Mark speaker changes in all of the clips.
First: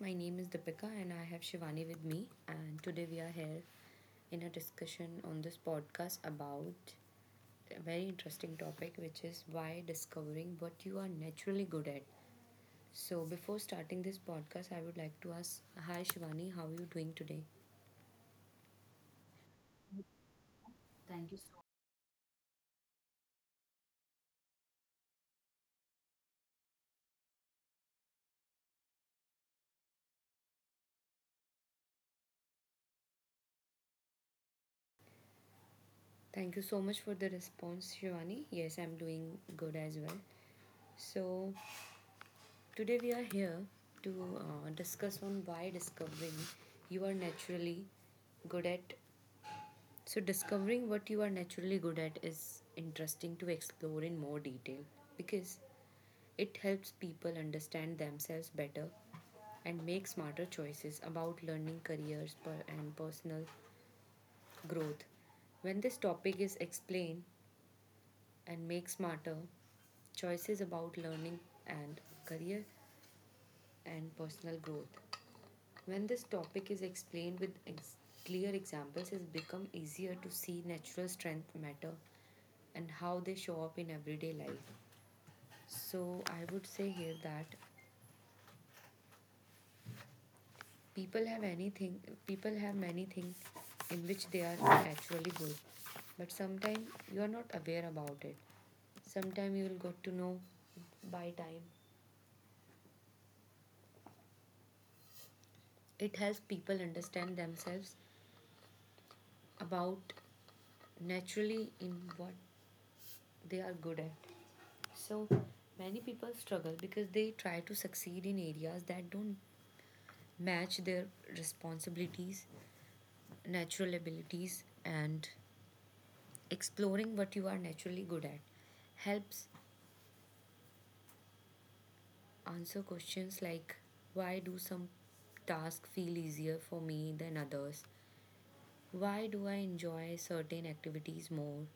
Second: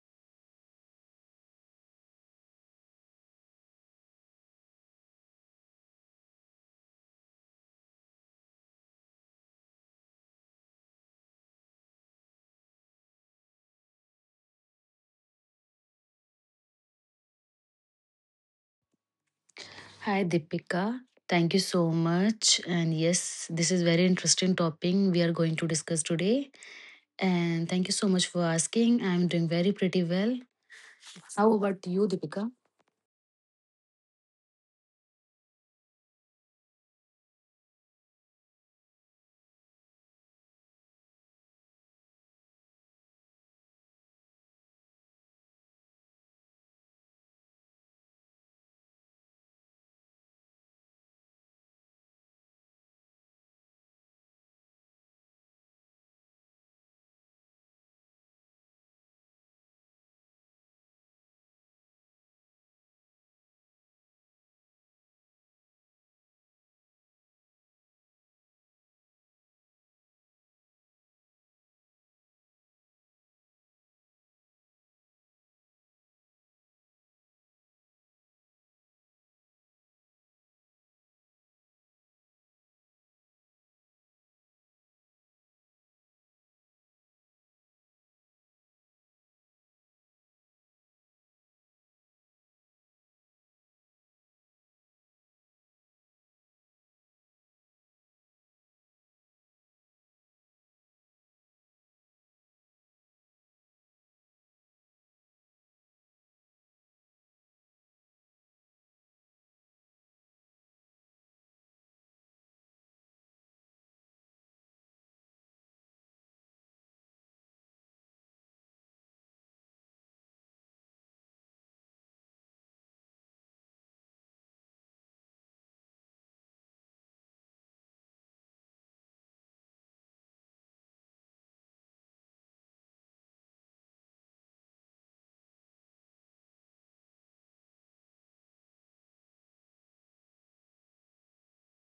Speaker 1: My name is Deepika and I have Shivani with me. And today we are here in a discussion on this podcast about a very interesting topic, which is why discovering what you are naturally good at. So, before starting this podcast, I would like to ask, hi, Shivani, how are you doing today?
Speaker 2: Hi Deepika.
Speaker 1: Thank you
Speaker 2: Thank you
Speaker 1: so
Speaker 2: so much. And yes, this is very interesting topic we are going to discuss today. And thank you so much for asking. I'm doing very pretty well. How about you, Deepika?
Speaker 1: much. Thank you so much for the response, Shivani. Yes, I'm doing good as well. So, today we are here to discuss on why discovering you are naturally good at. So discovering what you are naturally good at is interesting to explore in more detail because it helps people understand themselves better and make smarter choices about learning careers and personal growth. When this topic is explained and make smarter, choices about learning and career and personal growth. When this topic is explained with clear examples, it's become easier to see natural strength matter and how they show up in everyday life. So I would say here that people have anything, people have many things in which they are naturally good, but sometimes you are not aware about it. Sometimes you will got to know by time. It helps people understand themselves about naturally in what they are good at. So many people struggle because they try to succeed in areas that don't match their responsibilities, natural abilities, and exploring what you are naturally good at helps answer questions like, why do some tasks feel easier for me than others? Why do I enjoy certain activities more?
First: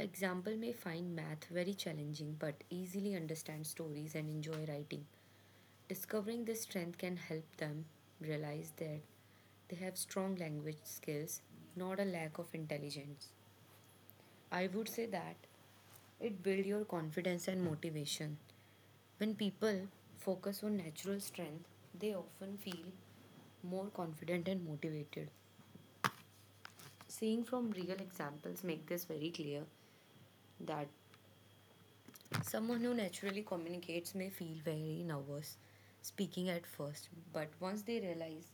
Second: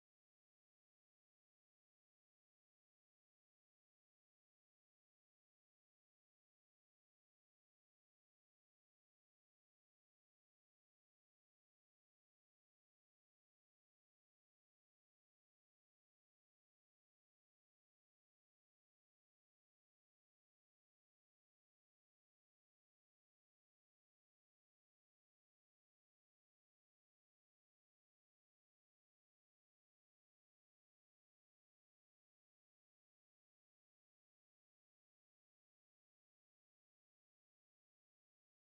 Speaker 1: Example may find math very challenging but easily understand stories and enjoy writing. Discovering this strength can help them realize that they have strong language skills, not a lack of intelligence. I would say that it builds your confidence and motivation. When people focus on natural strength, they often feel more confident and motivated. Seeing from real examples make this very clear that someone who naturally communicates may feel very nervous speaking at first, but once they realize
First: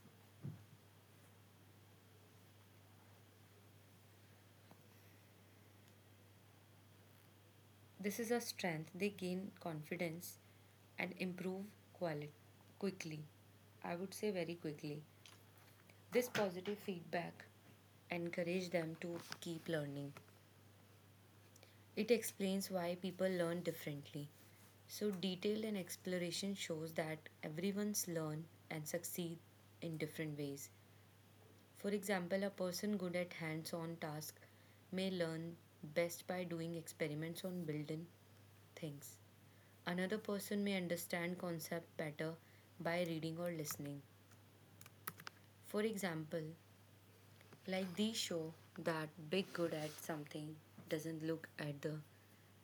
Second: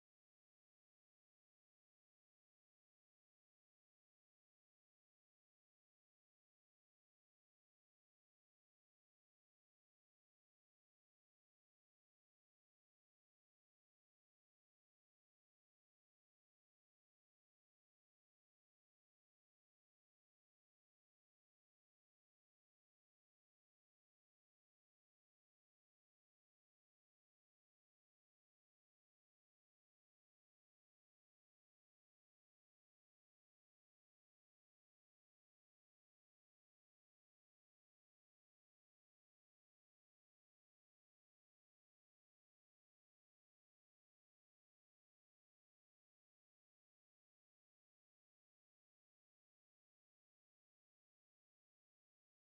Speaker 1: this is a strength. They gain confidence and improve quality quickly. I would say very quickly. This positive feedback encourage them to keep learning. It explains why people learn differently. So detail and exploration shows that everyone's learn and succeed in different ways. For example, a person good at hands-on task may learn best by doing experiments on building things. Another person may understand concept better by reading or listening. For example, like these show that big good at something doesn't look at the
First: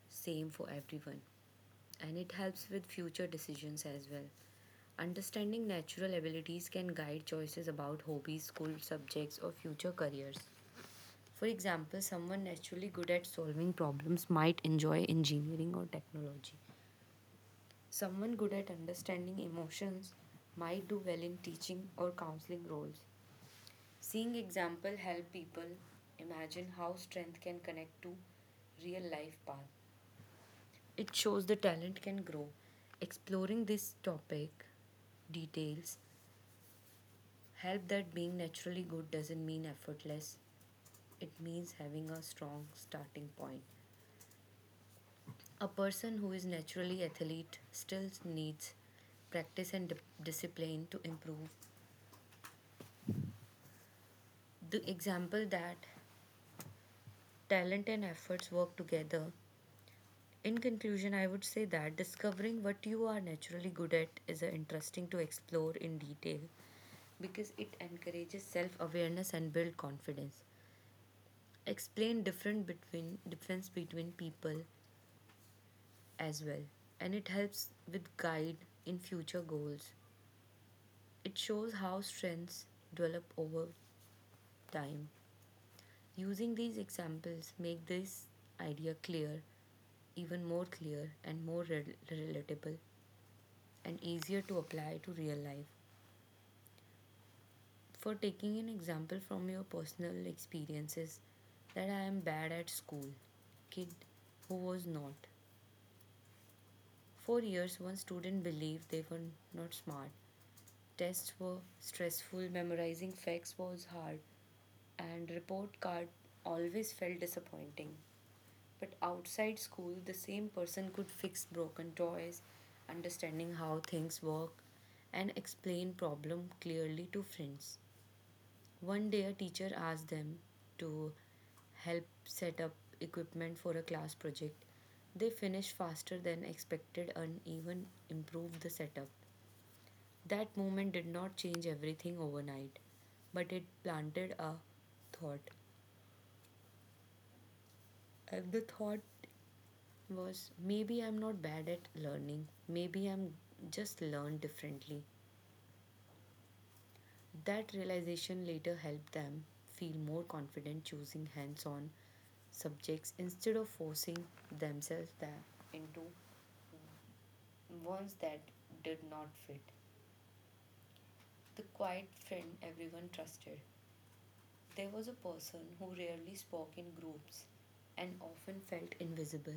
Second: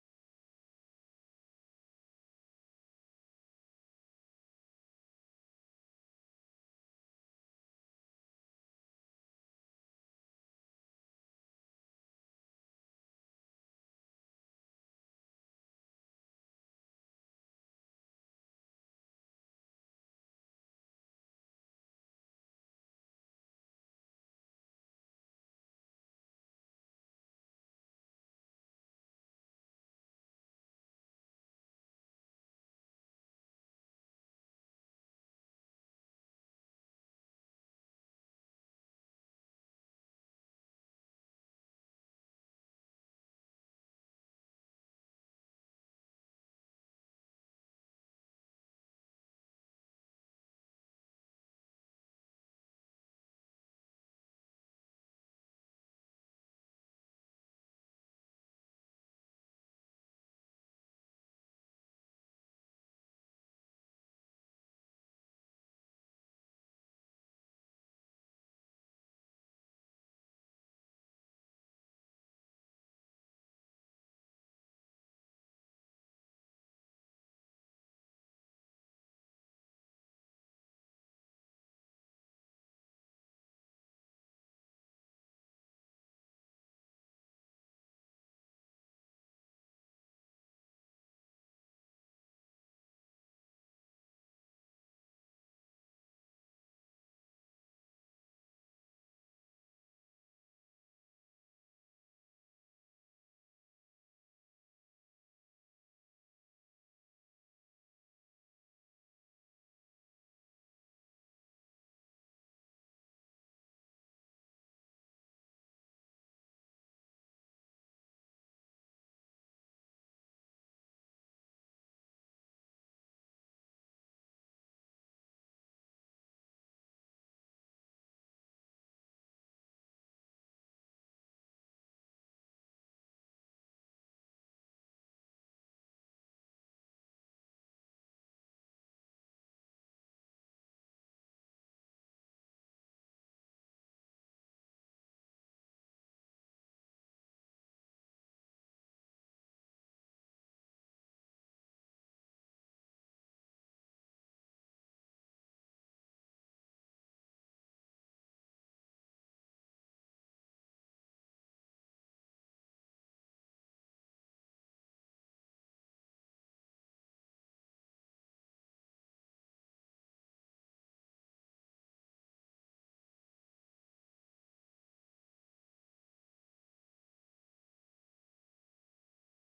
Speaker 1: same for everyone, and it helps with future decisions as well. Understanding natural abilities can guide choices about hobbies, school subjects, or future careers. For example, someone naturally good at solving problems might enjoy engineering or technology. Someone good at understanding emotions might do well in teaching or counseling roles. Seeing example help people imagine how strength can connect to real life path. It shows the talent can grow. Exploring this topic details help that being naturally good doesn't mean effortless. It means having a strong starting point. A person who is naturally athlete still needs practice and discipline to improve the example that talent and efforts work together. In conclusion, I would say that discovering what you are naturally good at is interesting to explore in detail because it encourages self-awareness and build confidence. Explain different between difference between people as well, and it helps with guide in future goals. It shows how strengths develop over time. Using these examples make this idea clear, even more clear and more relatable and easier to apply to real life. For taking an example from your personal experiences that I am bad at school, kid who was not. For years one student believed they were not smart. Tests were stressful, memorizing facts was hard, and report card always felt disappointing. But outside school, the same person could fix broken toys, understanding how things work, and explain problem clearly to friends. One day, a teacher asked them to help set up equipment for a class project. They finished faster than expected and even improved the setup. That moment did not change everything overnight, but it planted a thought. And the thought was, maybe I'm not bad at learning, maybe I'm just learn differently. That realization later helped them feel more confident choosing hands on subjects instead of forcing themselves into ones that did not fit. The quiet friend everyone trusted. There was a person who rarely spoke in groups and often felt invisible.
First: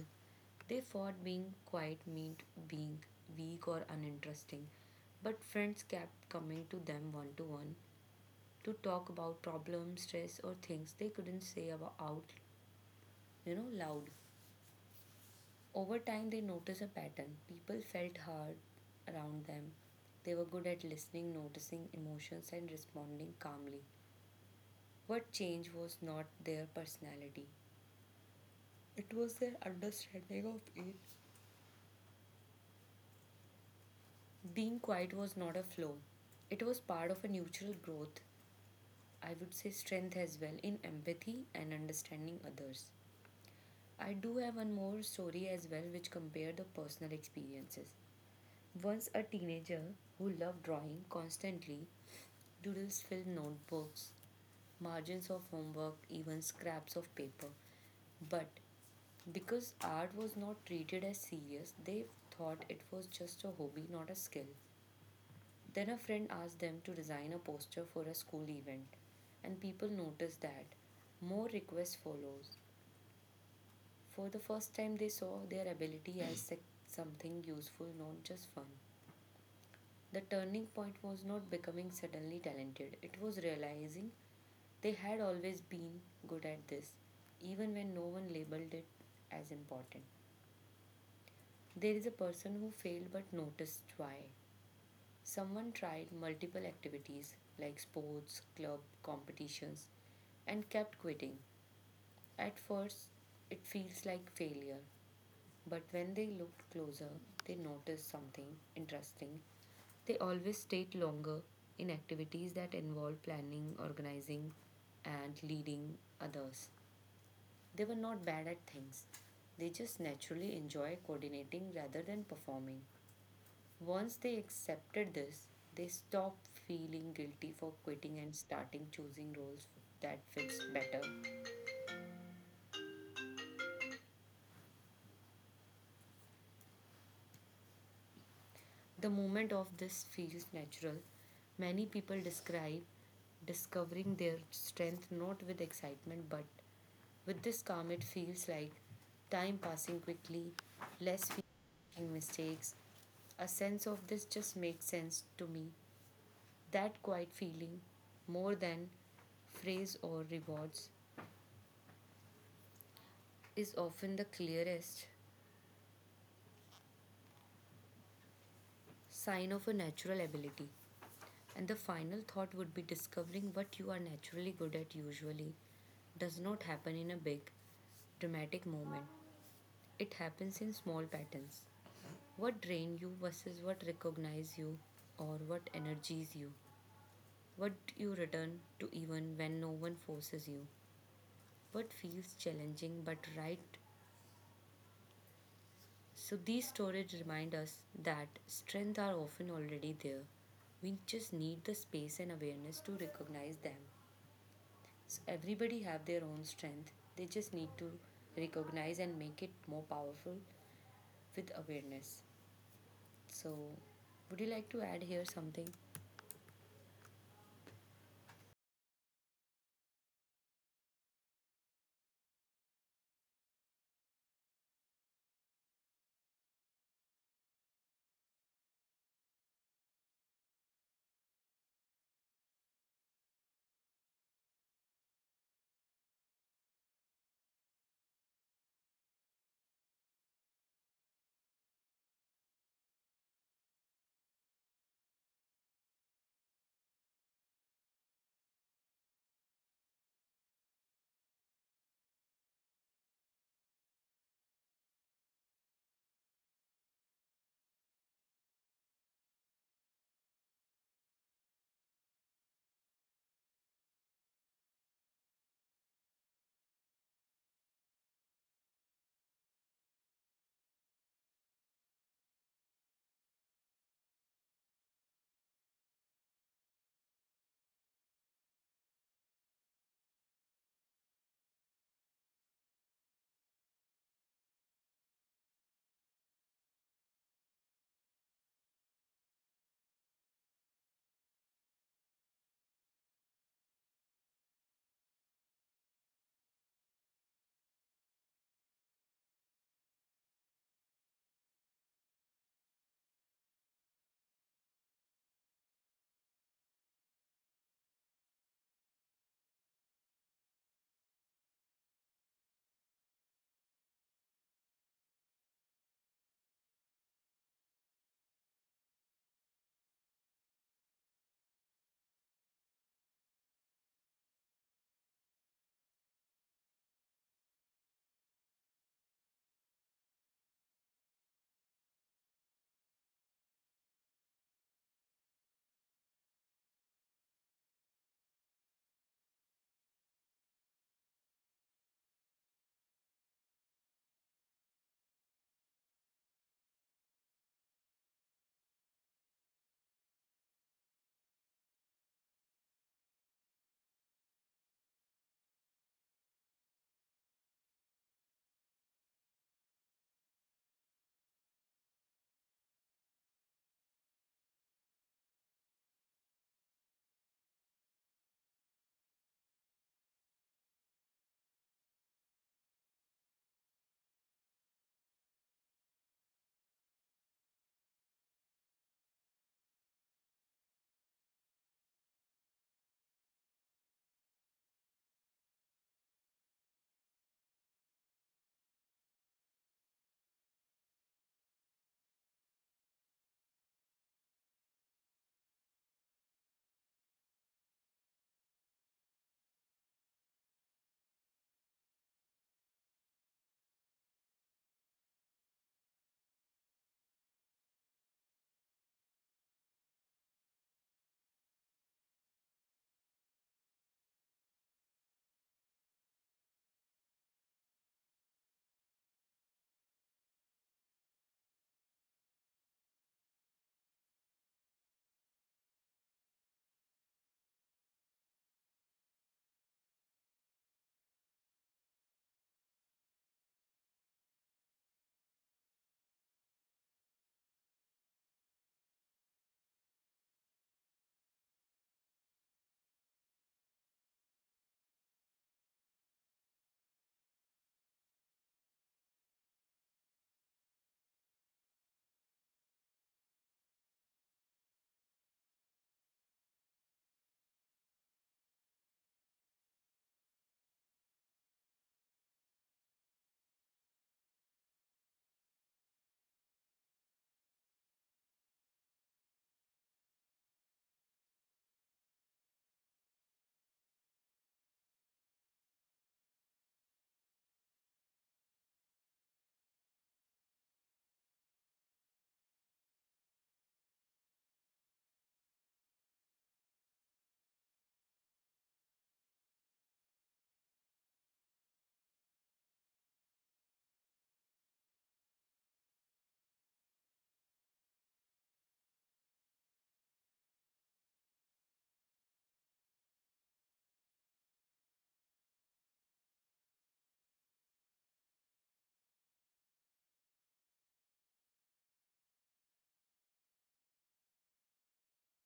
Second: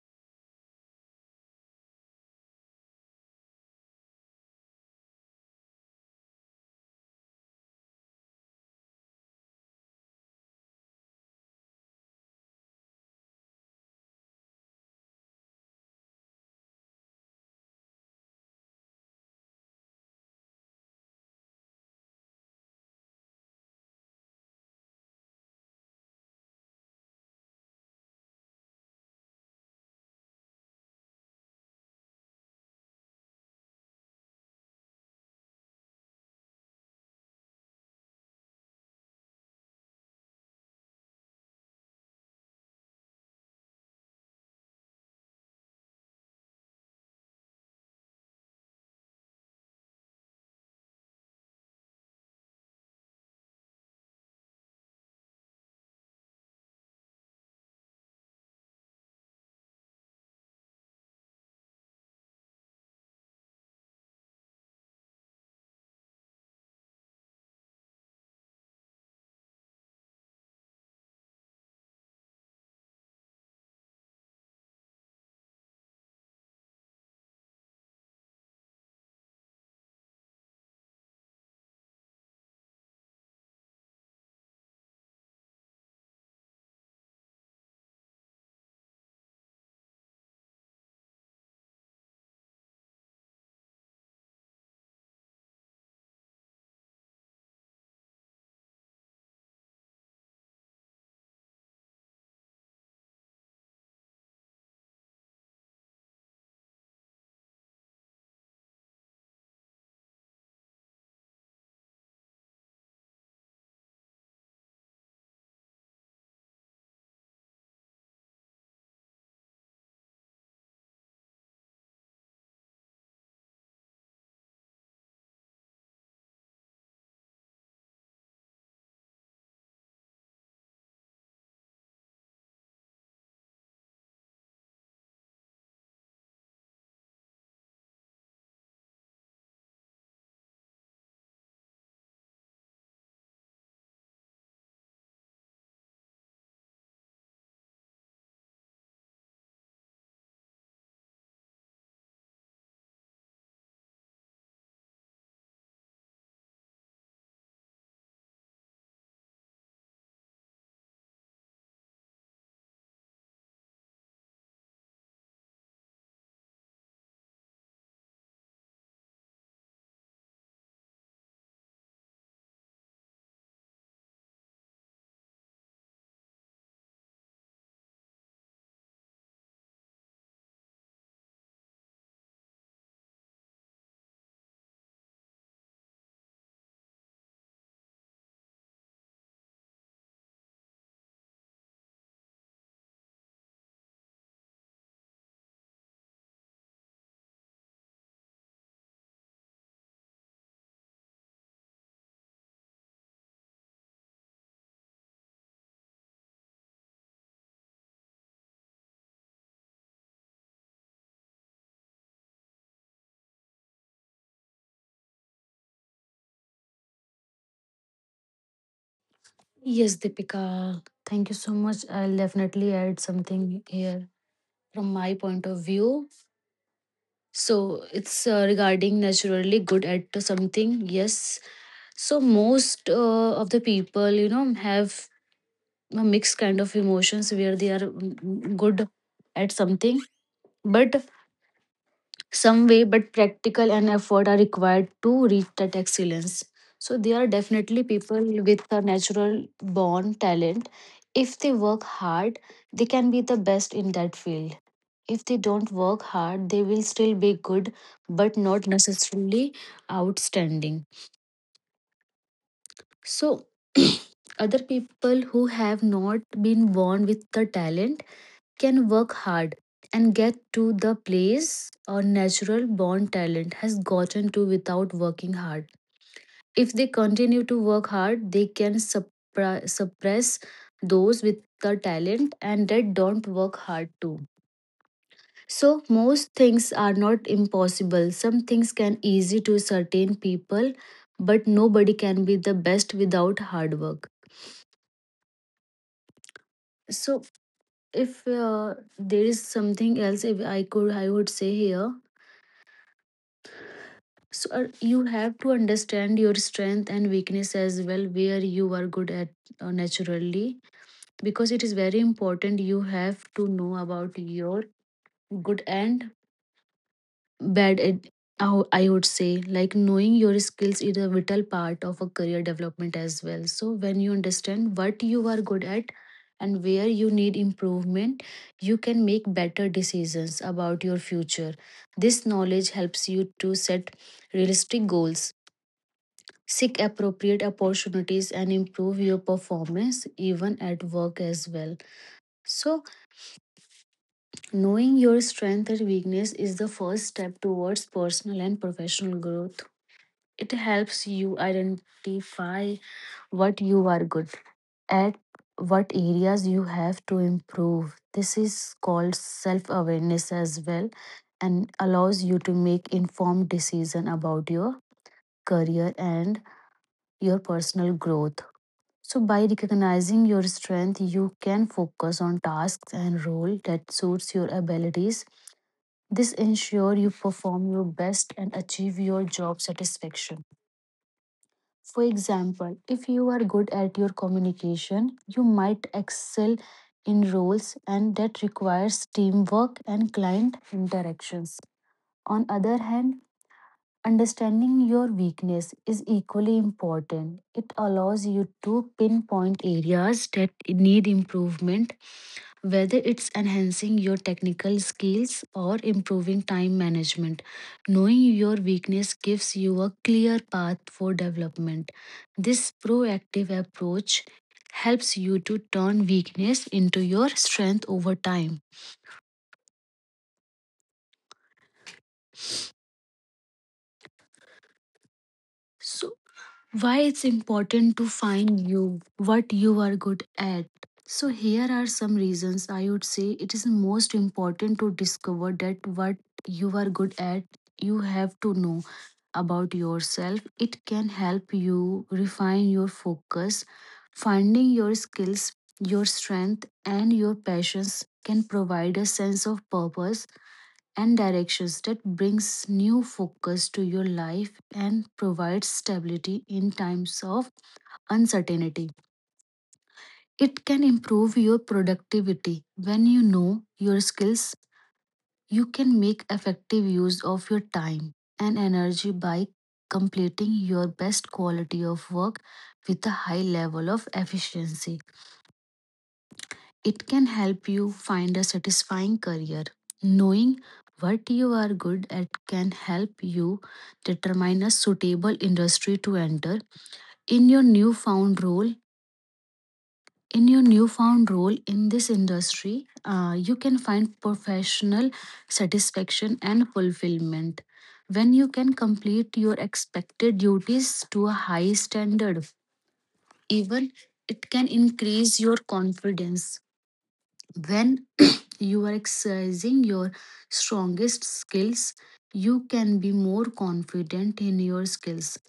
Speaker 1: They thought being quiet meant being weak or uninteresting, but friends kept coming to them one to one to talk about problems, stress, or things they couldn't say about out, loud. Over time, they noticed a pattern. People felt hard around them. They were good at listening, noticing emotions, and responding calmly. What changed was not their personality, it was their understanding of it. Being quiet was not a flaw, it was part of a natural growth. I would say strength as well in empathy and understanding others. I do have one more story as well which compare the personal experiences. Once a teenager who loved drawing constantly doodles filled notebooks, margins of homework, even scraps of paper. But because art was not treated as serious, they thought it was just a hobby, not a skill. Then a friend asked them to design a poster for a school event, and people noticed that more requests follows. For the first time, they saw their ability as something useful, not just fun. The turning point was not becoming suddenly talented; it was realizing they had always been good at this, even when no one labeled it as important. There is a person who failed but noticed why. Someone tried multiple activities like sports, club, competitions, and kept quitting. At first, it feels like failure, but when they looked closer, they noticed something interesting. They always stayed longer in activities that involved planning, organizing, and leading others. They were not bad at things, they just naturally enjoy coordinating rather than performing. Once they accepted this, they stopped feeling guilty for quitting and starting choosing roles that fits better. The moment of this feels natural. Many people describe discovering their strength not with excitement but with this calm, it feels like time passing quickly, less making mistakes. A sense of this just makes sense to me. That quiet feeling, more than praise or rewards, is often the clearest sign of a natural ability. And the final thought would be discovering what you are naturally good at usually does not happen in a big, dramatic moment. It happens in small patterns. What drains you versus what recognizes you or what energizes you. What you return to even when no one forces you. What feels challenging but right. So these stories remind us that strengths are often already there. We just need the space and awareness to recognize them. So everybody have their own strength. They just need to recognize and make it more powerful with awareness. So would you like to add here something?
Speaker 2: Yes, Deepika. Thank you so much. I'll definitely add something here from my point of view. So it's regarding naturally good at something. Yes. So most of the people, you know, have a mixed kind of emotions where they are good at something but some way but practical and effort are required to reach that excellence. So there are definitely people with a natural born talent. If they work hard, they can be the best in that field. If they don't work hard, they will still be good but not necessarily outstanding. So other people who have not been born with the talent can work hard and get to the place a natural born talent has gotten to without working hard. If they continue to work hard, they can suppress those with the talent and that don't work hard too. So most things are not impossible. Some things can easy to certain people, but nobody can be the best without hard work. So if there is something else if I could I would say here. So you have to understand your strength and weakness as well, where you are good at naturally, because it is very important. You have to know about your good and bad. At, I would say, like knowing your skills is a vital part of a career development as well. So when you understand what you are good at and where you need improvement, you can make better decisions about your future. This knowledge helps you to set realistic goals, seek appropriate opportunities and improve your performance even at work as well. So, knowing your strength and weakness is the first step towards personal and professional growth. It helps you identify what you are good at, what areas you have to improve. This is called self awareness as well and allows you to make informed decision about your career and your personal growth. So, by recognizing your strength, you can focus on tasks and role that suits your abilities. This ensure you perform your best and achieve your job satisfaction. For example, if you are good at your communication, you might excel in roles and that requires teamwork and client interactions. On other hand, understanding your weakness is equally important. It allows you to pinpoint areas that need improvement, whether it's enhancing your technical skills or improving time management. Knowing your weakness gives you a clear path for development. This proactive approach helps you to turn weakness into your strength over time. So, why it's important to find you what you are good at? So here are some reasons. I would say it is most important to discover that what you are good at. You have to know about yourself. It can help you refine your focus. Finding your skills, your strength and your passions can provide a sense of purpose and directions that brings new focus to your life and provides stability in times of uncertainty. It can improve your productivity. When you know your skills, you can make effective use of your time and energy by completing your best quality of work with a high level of efficiency. It can help you find a satisfying career. Knowing what you are good at can help you determine a suitable industry to enter. In your newfound role, in your newfound role in this industry, you can find professional satisfaction and fulfillment when you can complete your expected duties to a high standard. Even it can increase your confidence. When you are exercising your strongest skills, you can be more confident in your skills.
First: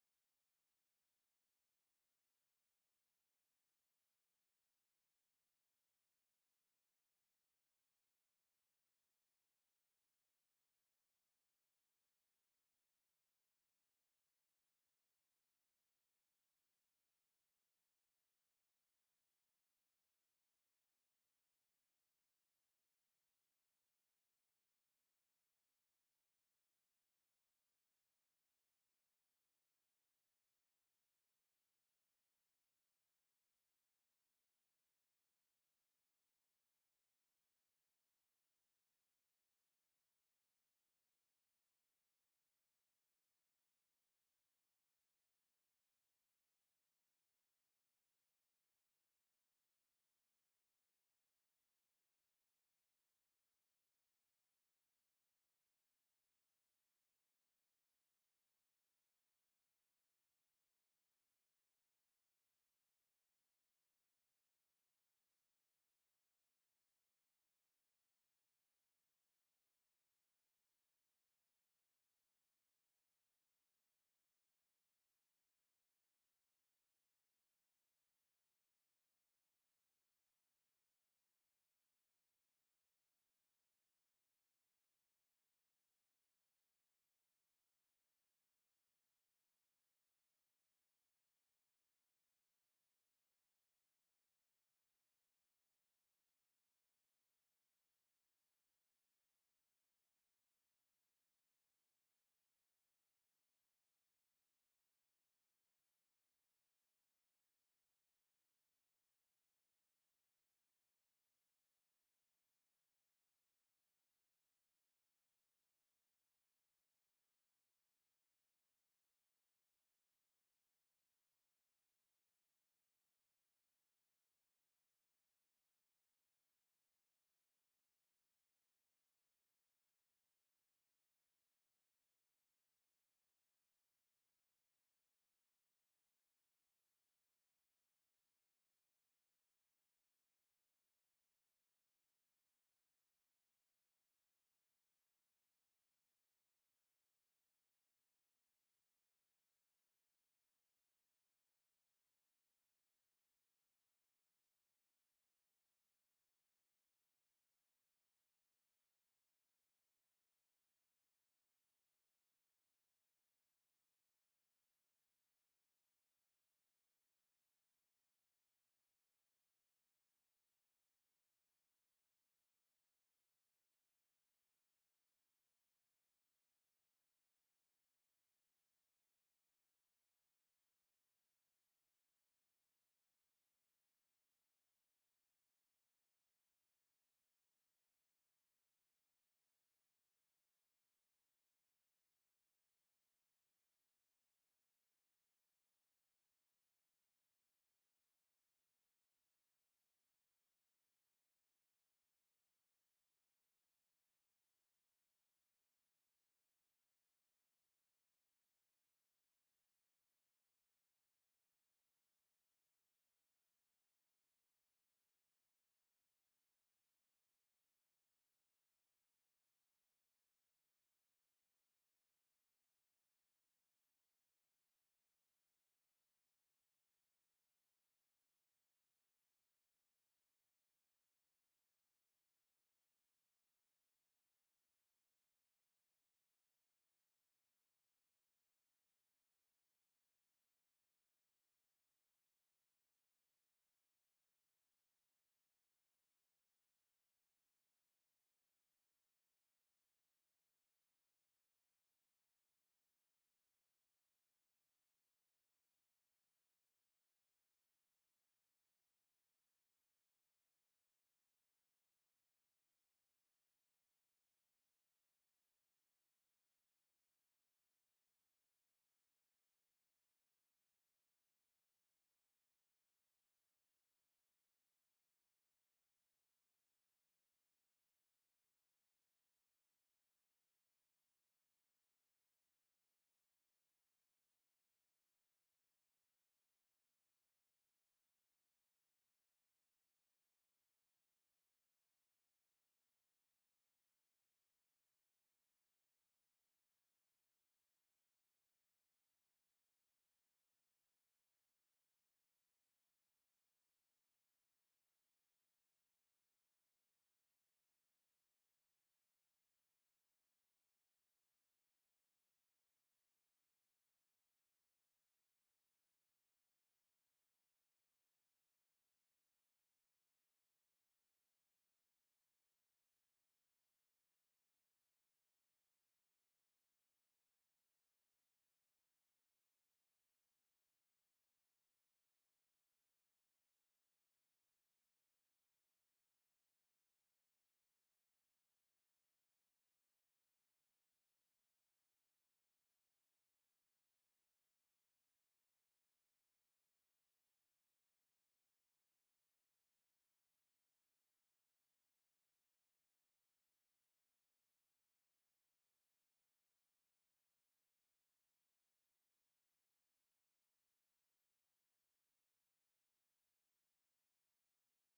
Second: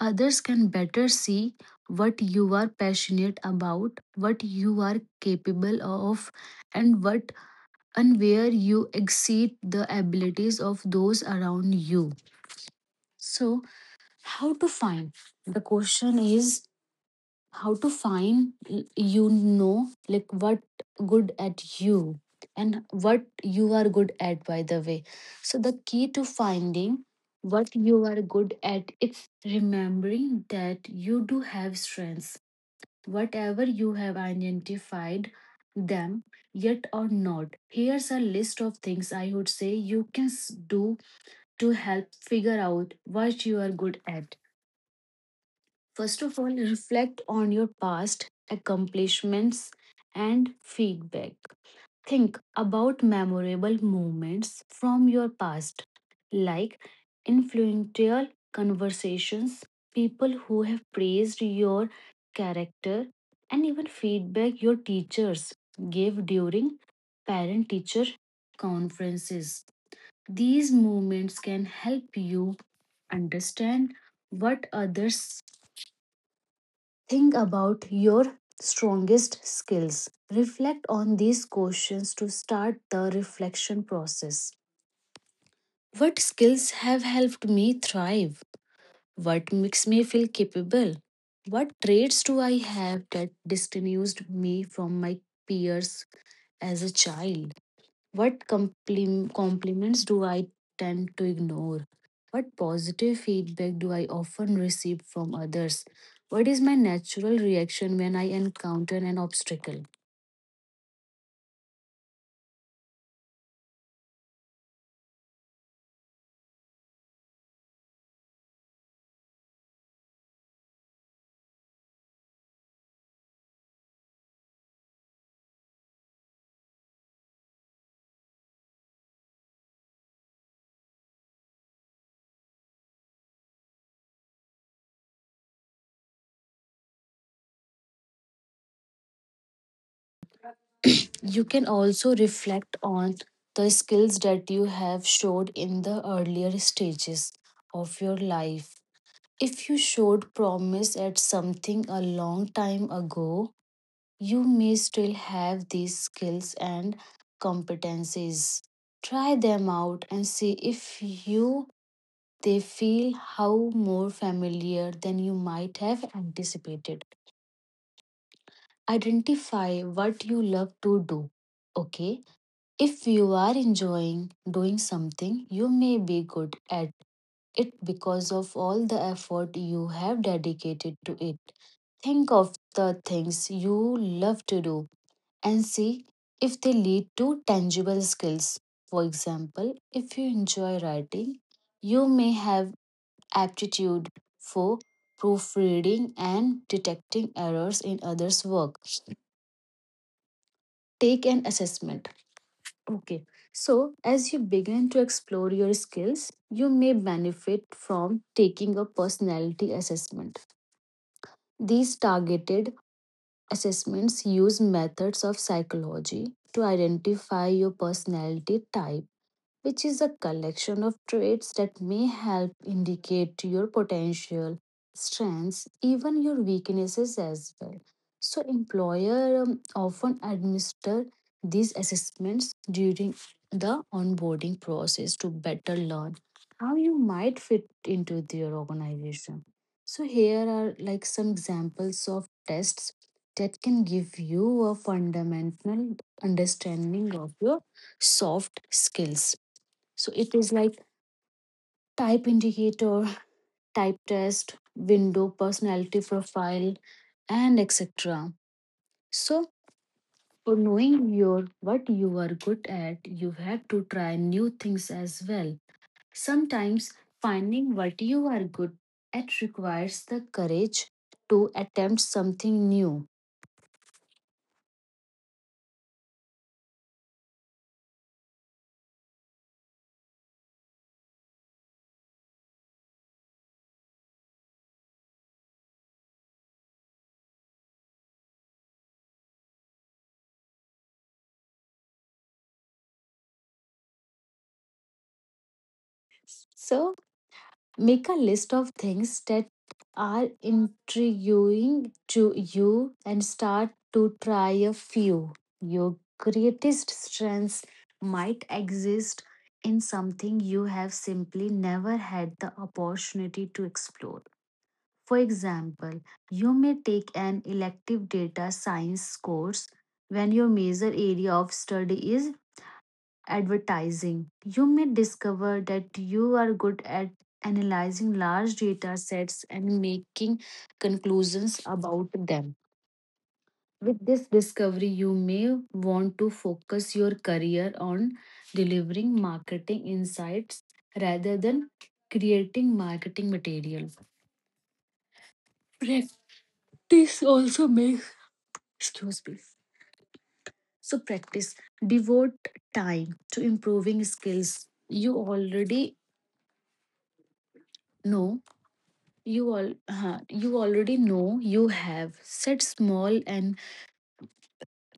Speaker 2: Others can better see what you are passionate about, what you are capable of, and what and where you exceed the abilities of those around you. So, how to find? The question is how to find, you know, like what good at you and what you are good at by the way. So the key to finding what you are good at, it's remembering that you do have strengths, whatever you have identified them yet or not. Here's a list of things I would say you can do to help figure out what you are good at. First of all, reflect on your past accomplishments and feedback. Think about memorable moments from your past, like influential conversations, people who have praised your character, and even feedback your teachers gave during parent teacher conferences. These moments can help you understand what others think about your strongest skills. Reflect on these questions to start the reflection process. What skills have helped me thrive? What makes me feel capable? What traits do I have that distinguished me from my peers as a child? What compliments do I tend to ignore? What positive feedback do I often receive from others? What is my natural reaction when I encounter an obstacle? You can also reflect on the skills that you have showed in the earlier stages of your life. If you showed promise at something a long time ago, you may still have these skills and competencies. Try them out and see if you they feel how more familiar than you might have anticipated. Identify what you love to do. Okay, if you are enjoying doing something, you may be good at it because of all the effort you have dedicated to it. Think of the things you love to do and see if they lead to tangible skills. For example, if you enjoy writing, you may have aptitude for proofreading and detecting errors in others' work. Take an assessment. Okay, so as you begin to explore your skills, you may benefit from taking a personality assessment. These targeted assessments use methods of psychology to identify your personality type, which is a collection of traits that may help indicate your potential strengths, even your weaknesses as well. So, employer often administer these assessments during the onboarding process to better learn how you might fit into their organization. So, here are like some examples of tests that can give you a fundamental understanding of your soft skills. So it is like type indicator, type test, window personality profile, and etc. So for knowing your what you are good at, you have to try new things as well. Sometimes finding what you are good at requires the courage to attempt something new. So make a list of things that are intriguing to you and start to try a few. Your greatest strengths might exist in something you have simply never had the opportunity to explore. For example, you may take an elective data science course when your major area of study is advertising. You may discover that you are good at analyzing large data sets and making conclusions about them. With this discovery, you may want to focus your career on delivering marketing insights rather than creating marketing material. Practice also makes, excuse me. So, practice. Devote time to improving skills you already know. You already know. You have set small and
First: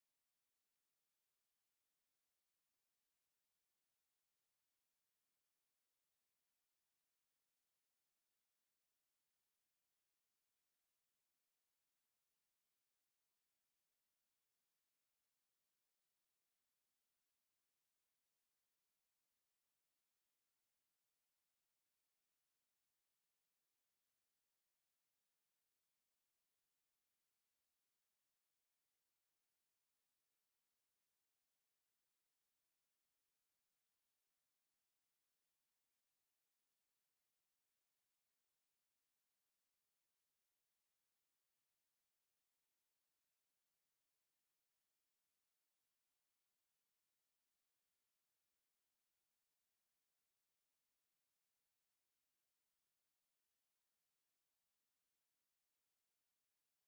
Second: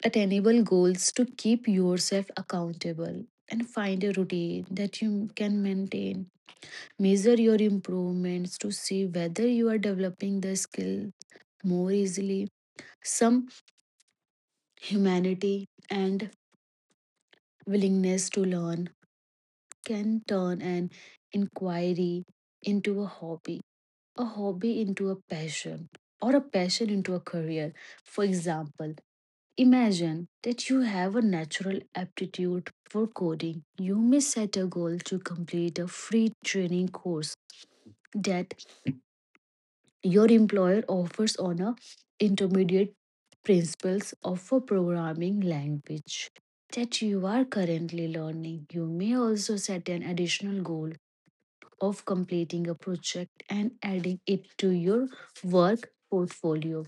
Speaker 2: attainable goals to keep yourself accountable and find a routine that you can maintain. Measure your improvements to see whether you are developing the skill more easily. Some humanity and willingness to learn can turn an inquiry into a hobby, a hobby into a passion, or a passion into a career. For example, imagine that you have a natural aptitude for coding. You may set a goal to complete a free training course that your employer offers on a intermediate principles of a programming language that you are currently learning. You may also set an additional goal of completing a project and adding it to your work portfolio.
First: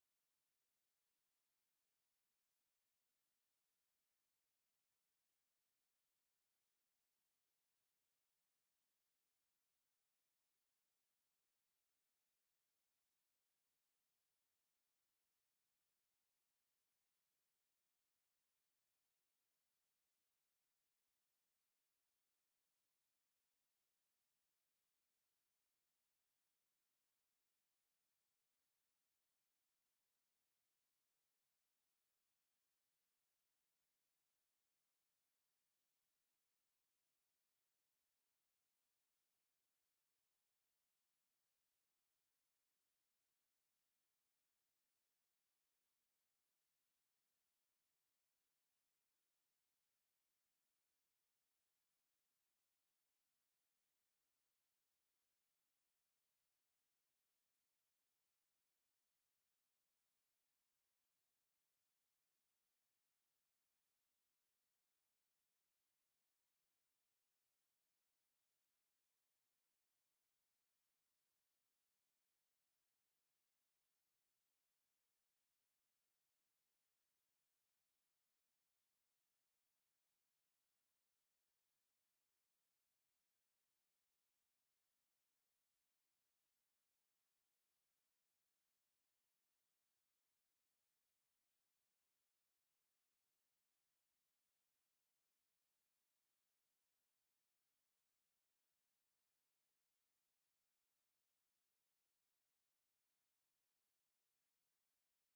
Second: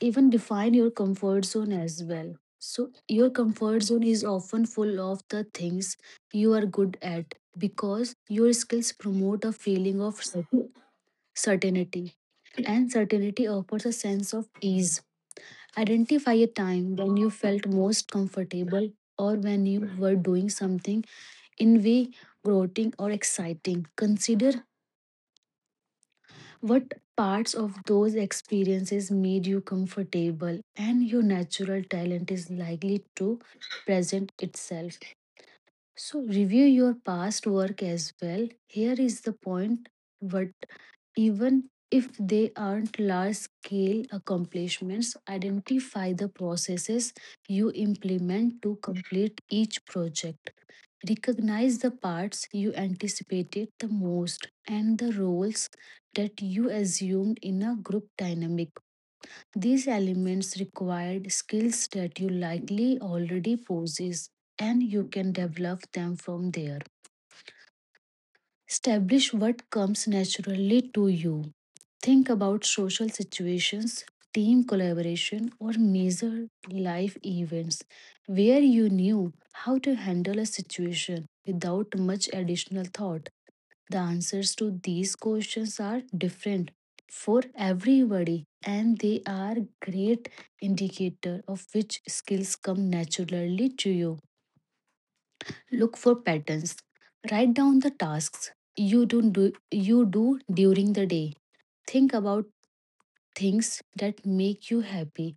Speaker 2: Even define your comfort zone as well. So, your comfort zone is often full of the things you are good at because your skills promote a feeling of certainty, and certainty offers a sense of ease. Identify a time when you felt most comfortable or when you were doing something in way groating or exciting. Consider what parts of those experiences made you comfortable and your natural talent is likely to present itself. So, review your past work as well. Here is the point, but even if they aren't large scale accomplishments, identify the processes you implement to complete each project. Recognize the parts you anticipated the most and the roles that you assumed in a group dynamic. These elements required skills that you likely already possess and you can develop them from there. Establish what comes naturally to you. Think about social situations, team collaboration, or major life events where you knew how to handle a situation without much additional thought. The answers to these questions are different for everybody, and they are great indicator of which skills come naturally to you. Look for patterns. Write down the tasks you do during the day. Think about things that make you happy,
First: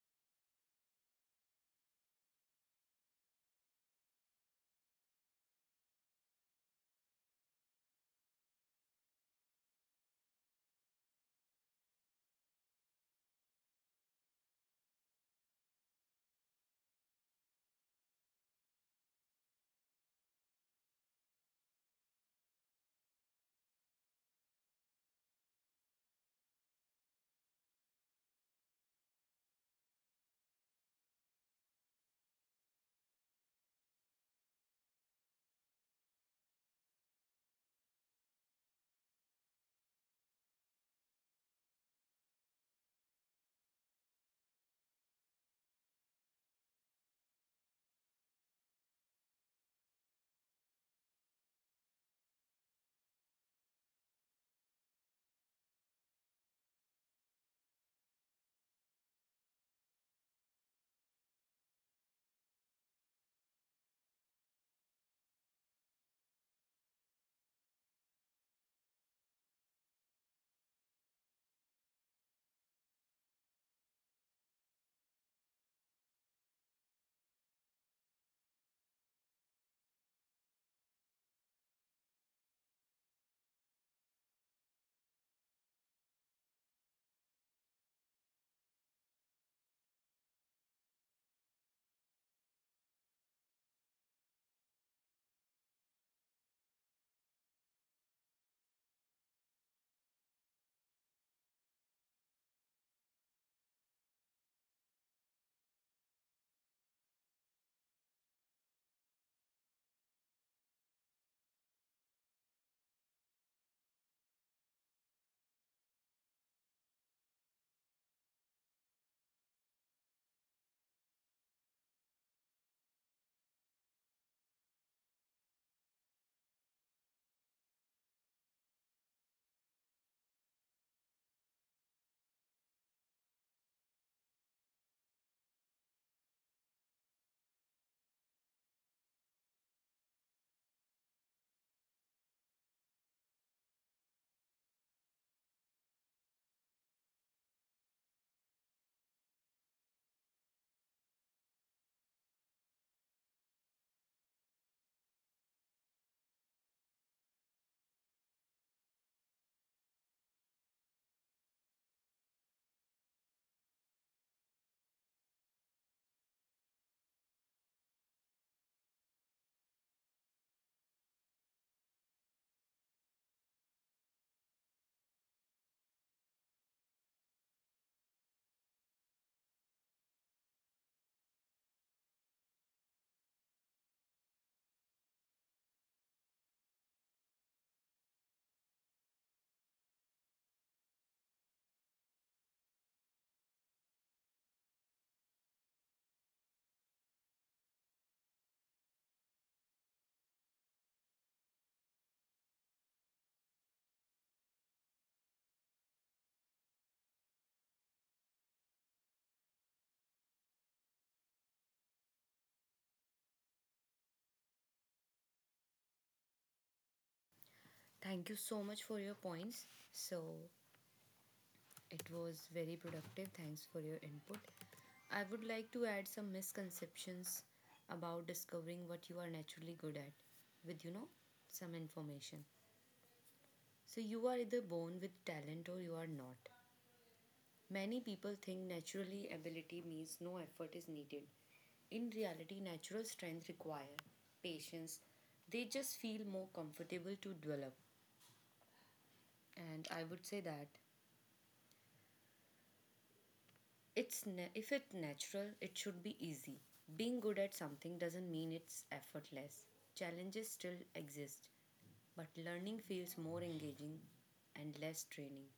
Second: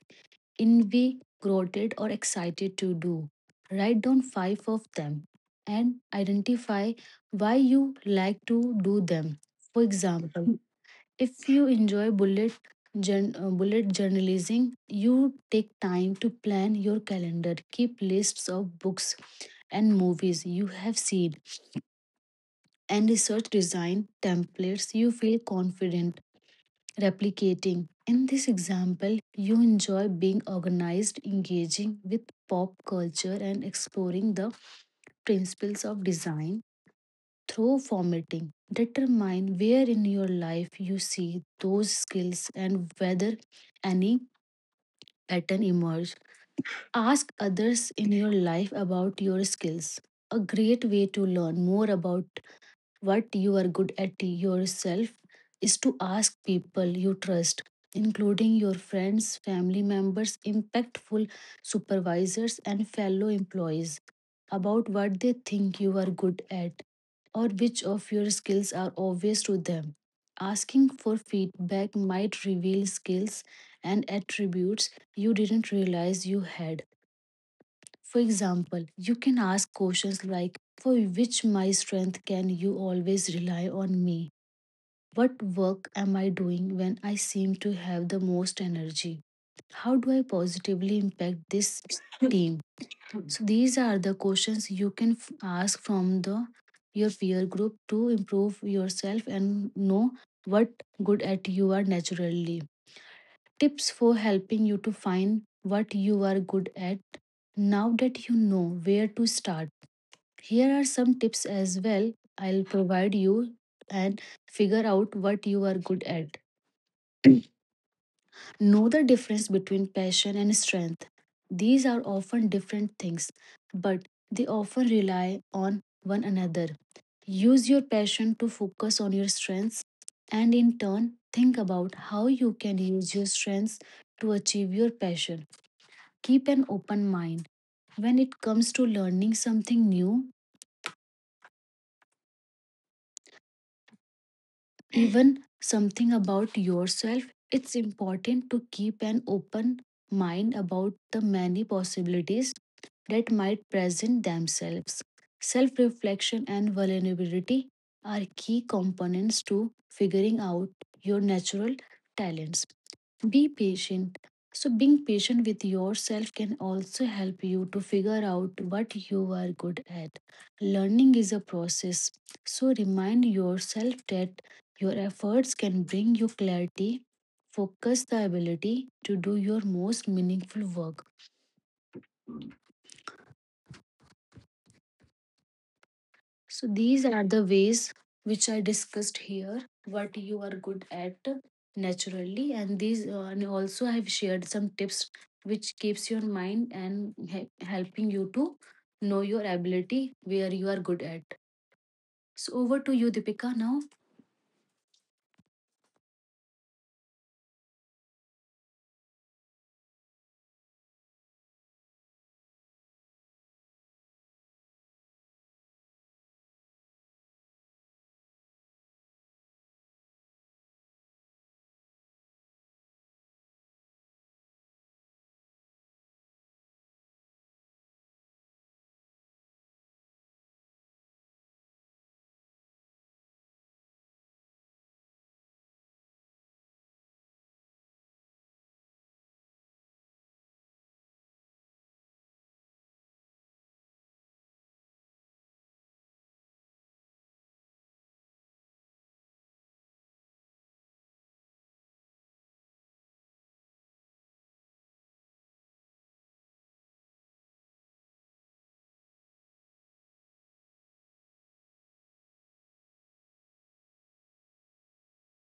Speaker 2: invigorated, or excited to do. Write down five of them and identify why you like to do them. For example, if you enjoy bullet journalism, you take time to plan your calendar, keep lists of books and movies you have seen, and research design templates you feel confident replicating. In this example, you enjoy being organized, engaging with pop culture, and exploring the principles of design through formatting. Determine where in your life you see those skills and whether any pattern emerge. Ask others in your life about your skills. A great way to learn more about what you are good at yourself is to ask people you trust, including your friends, family members, impactful supervisors, and fellow employees, about what they think you are good at or which of your skills are obvious to them. Asking for feedback might reveal skills and attributes you didn't realize you had. For example, you can ask questions like, for which my strength can you always rely on me? What work am I doing when I seem to have the most energy? How do I positively impact this team? So these are the questions you can ask from the your peer group to improve yourself and know what good at you are naturally. Tips for helping you to find what you are good at now that you know where to start. Here are some tips as well I'll provide you and figure out what you are good at. Know the difference between passion and strength. These are often different things, but they often rely on one another. Use your passion to focus on your strengths, and in turn think about how you can use your strengths to achieve your passion. Keep an open mind. When it comes to learning something new, even something about yourself, it's important to keep an open mind about the many possibilities that might present themselves. Self reflection and vulnerability are key components to figuring out your natural talents. Be patient. So, being patient with yourself can also help you to figure out what you are good at. Learning is a process. So, remind yourself that your efforts can bring you clarity, focus, the ability to do your most meaningful work. So these are the ways which I discussed here, what you are good at naturally, and these and also I have shared some tips which keeps your mind and helping you to know your ability where you are good at. So over to you, Deepika. Now,
Speaker 1: Thank you so much for your points. So it was very productive. Thanks for your input. I would like to add some misconceptions about discovering what you are naturally good at with, some information. So, you are either born with talent or you are not. Many people think naturally ability means no effort is needed. In reality, natural strength require patience. They just feel more comfortable to develop. And I would say that, if it's natural, it should be easy. Being good at something doesn't mean it's effortless. Challenges still exist, but learning feels more engaging and less training.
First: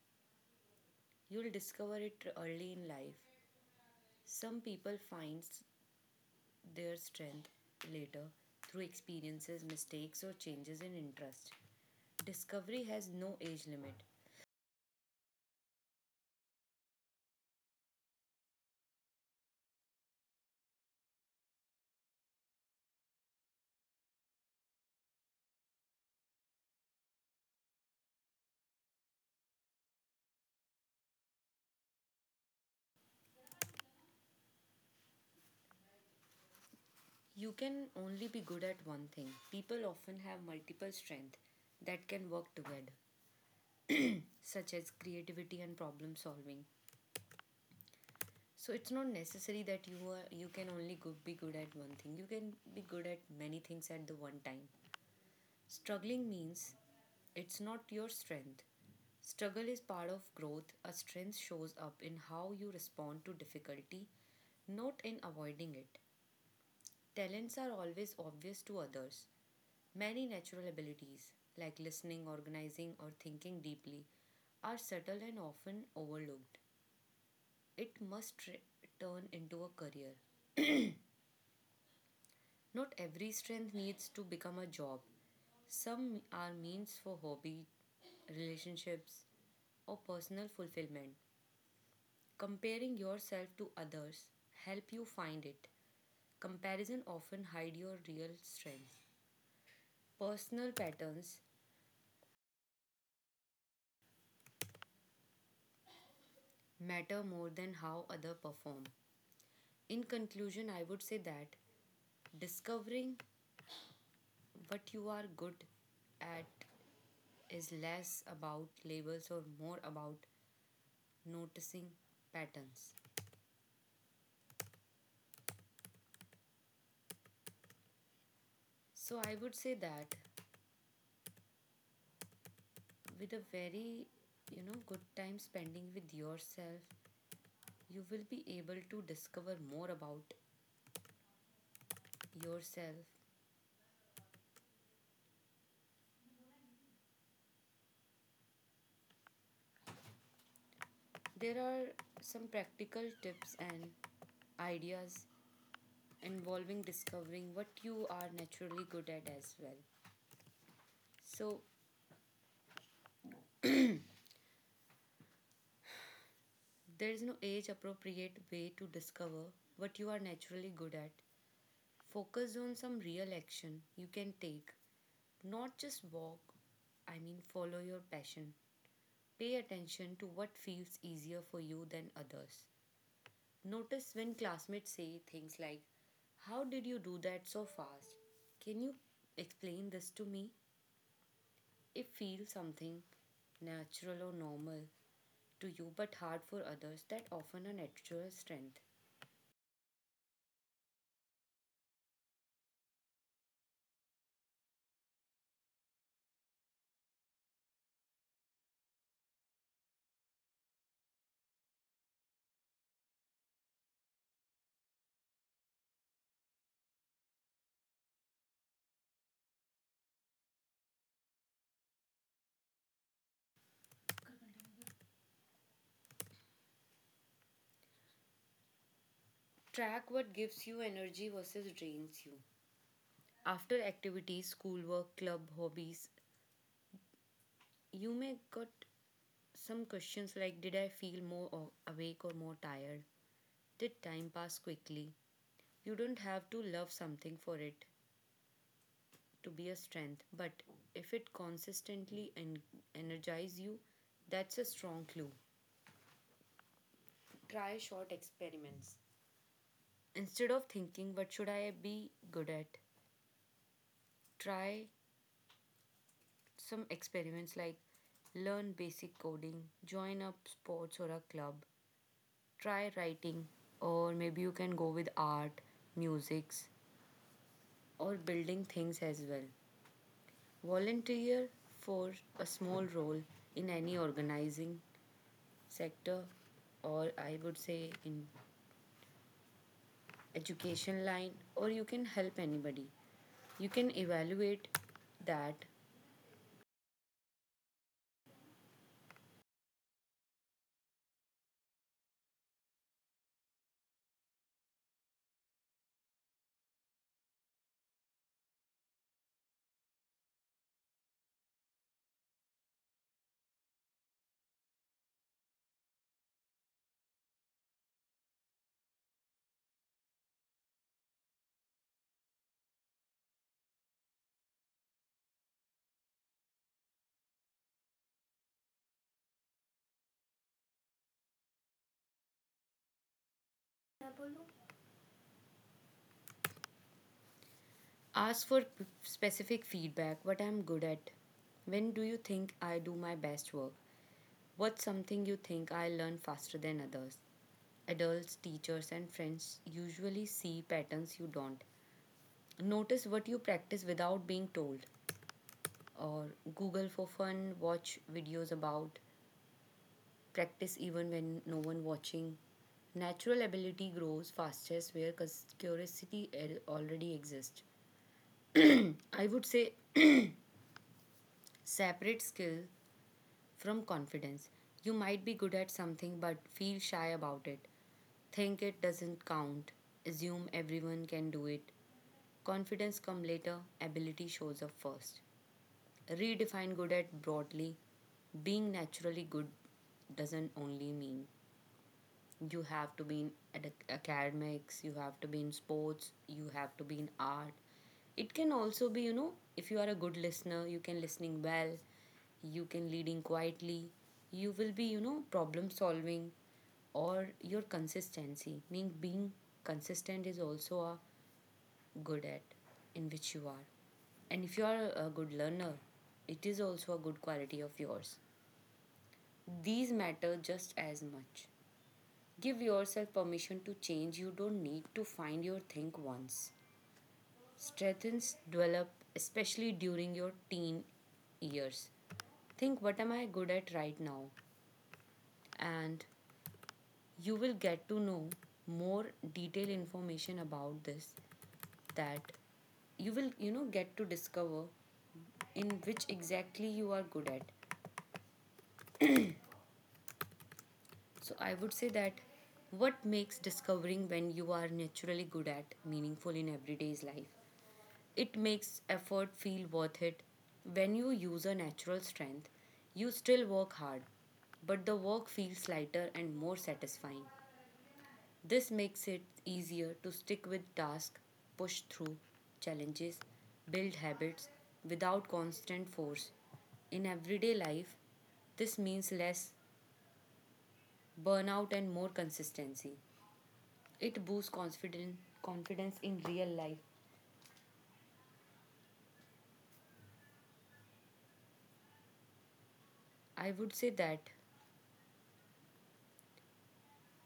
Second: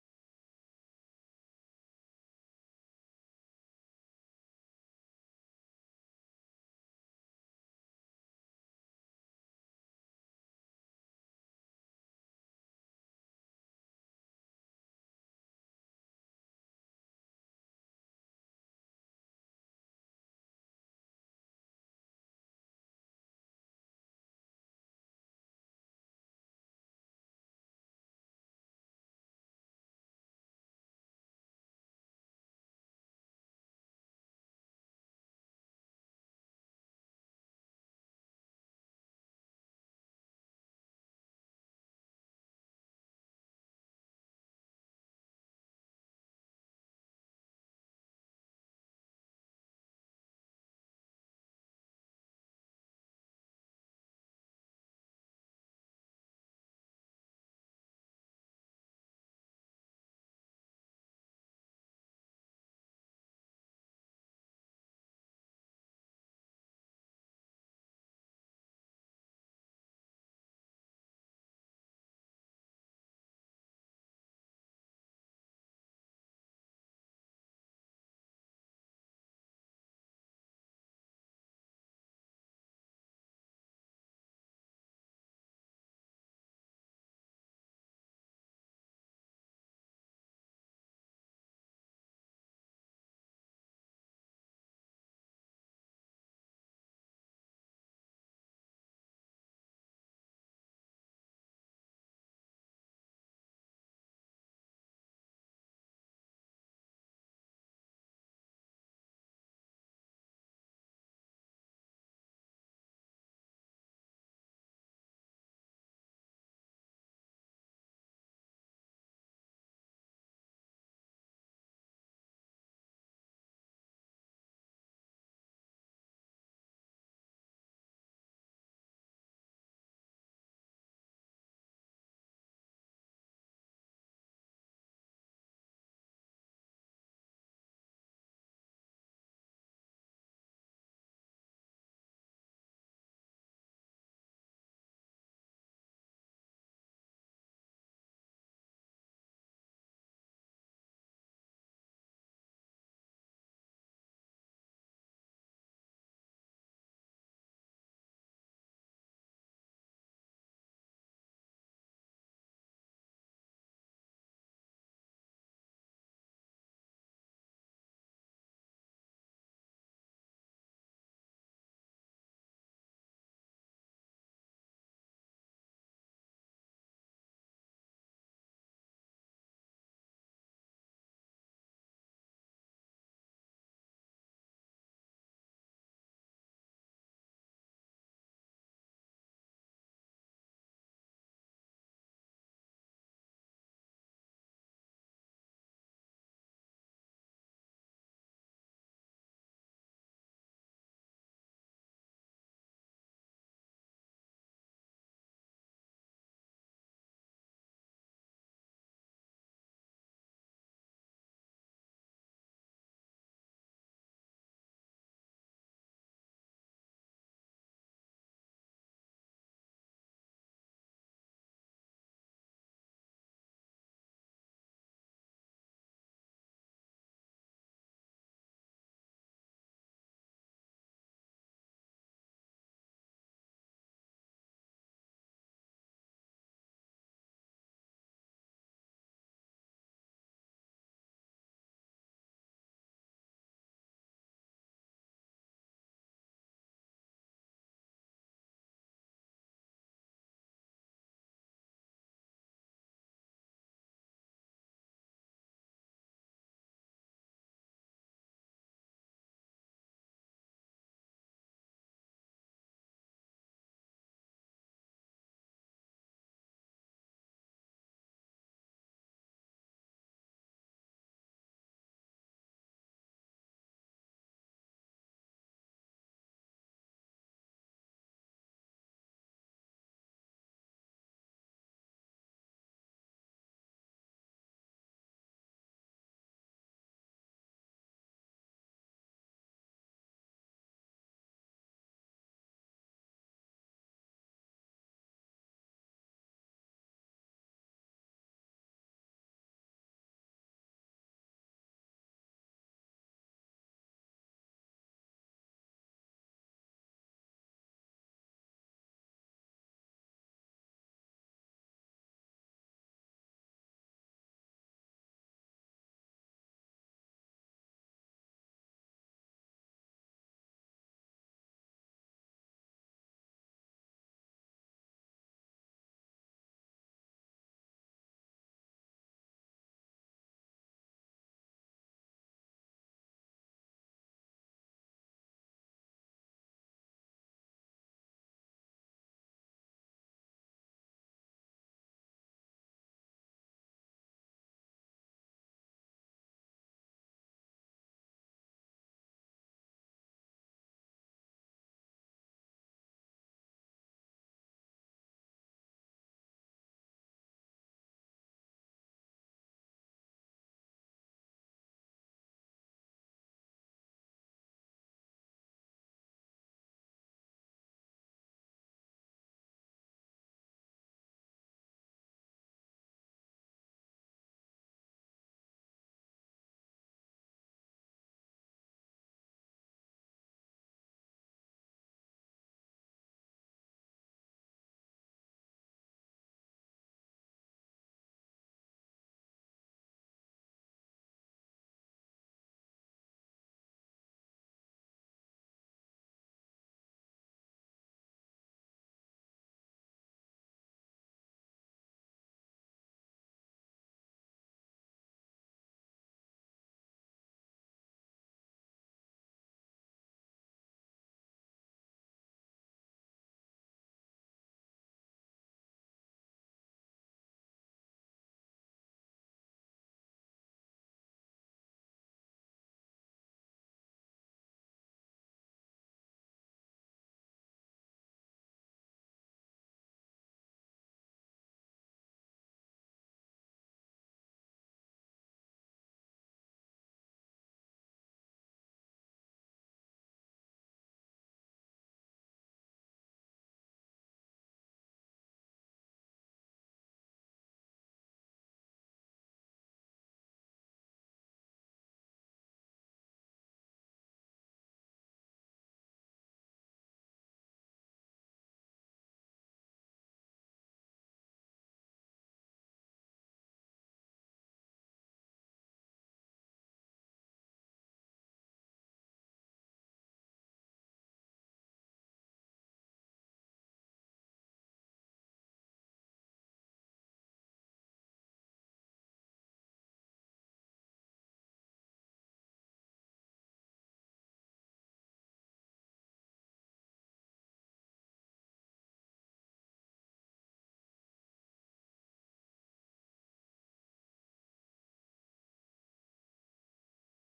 Speaker 1: You'll discover it early in life. Some people find their strength later through experiences, mistakes, or changes in interest. Discovery has no age limit. You can only be good at one thing. People often have multiple strengths that can work together, such as creativity and problem solving. So it's not necessary that you can only go, be good at one thing. You can be good at many things at the one time. Struggling means it's not your strength. Struggle is part of growth. A strength shows up in how you respond to difficulty, not in avoiding it. Talents are always obvious to others. Many natural abilities, like listening, organizing, or thinking deeply, are subtle and often overlooked. It must turn into a career. Not every strength needs to become a job. Some are means for hobby, relationships, or personal fulfillment. Comparing yourself to others help you find it. Comparison often hide your real strength. Personal patterns matter more than how other perform. In conclusion, I would say that discovering what you are good at is less about labels or more about noticing patterns. So I would say that with a very good time spending with yourself, you will be able to discover more about yourself. There are some practical tips and ideas involving discovering what you are naturally good at as well. So there is no age appropriate way to discover what you are naturally good at. Focus on some real action you can take, not just walk. I mean, follow your passion. Pay attention to what feels easier for you than others. Notice when classmates say things like, how did you do that so fast? Can you explain this to me? It feels something natural or normal to you but hard for others, that often a natural strength. Track what gives you energy versus drains you. After activities, schoolwork, club, hobbies, you may got some questions like, did I feel more awake or more tired? Did time pass quickly? You don't have to love something for it to be a strength, but if it consistently energizes you, that's a strong clue. Try short experiments. Instead of thinking what should I be good at, try some experiments like learn basic coding, join up sports or a club. Try writing, or maybe you can go with art, musics, or building things as well. Volunteer for a small role in any organizing sector, or I would say in education line, or you can help anybody. You can evaluate that. Ask for specific feedback, what I'm good at. When do you think I do my best work? What's something you think I learn faster than others? Adults, teachers, and friends usually see patterns you don't. Notice what you practice without being told, or Google for fun, watch videos about, practice even when no one watching. Natural ability grows fastest where curiosity already exists. I would say, separate skill from confidence. You might be good at something but feel shy about it. Think it doesn't count. Assume everyone can do it. Confidence comes later, ability shows up first. Redefine good at broadly. Being naturally good doesn't only mean you have to be in academics, you have to be in sports, you have to be in art. It can also be, if you are a good listener, you can listening well, you can leading quietly, you will be, problem solving, or your consistency, meaning being consistent is also a good at in which you are. And if you are a good learner, it is also a good quality of yours. These matter just as much. Give yourself permission to change. You don't need to find your thing once. Strengths develop, especially during your teen years. Think, what am I good at right now? And you will get to know more detailed information about this, that you will, get to discover in which exactly you are good at. So I would say that, what makes discovering when you are naturally good at meaningful in everyday's life? It makes effort feel worth it. When you use a natural strength, you still work hard, but the work feels lighter and more satisfying. This makes it easier to stick with tasks, push through challenges, build habits without constant force. In everyday life, this means less burnout and more consistency. It boosts confidence, confidence in real life. I would say that,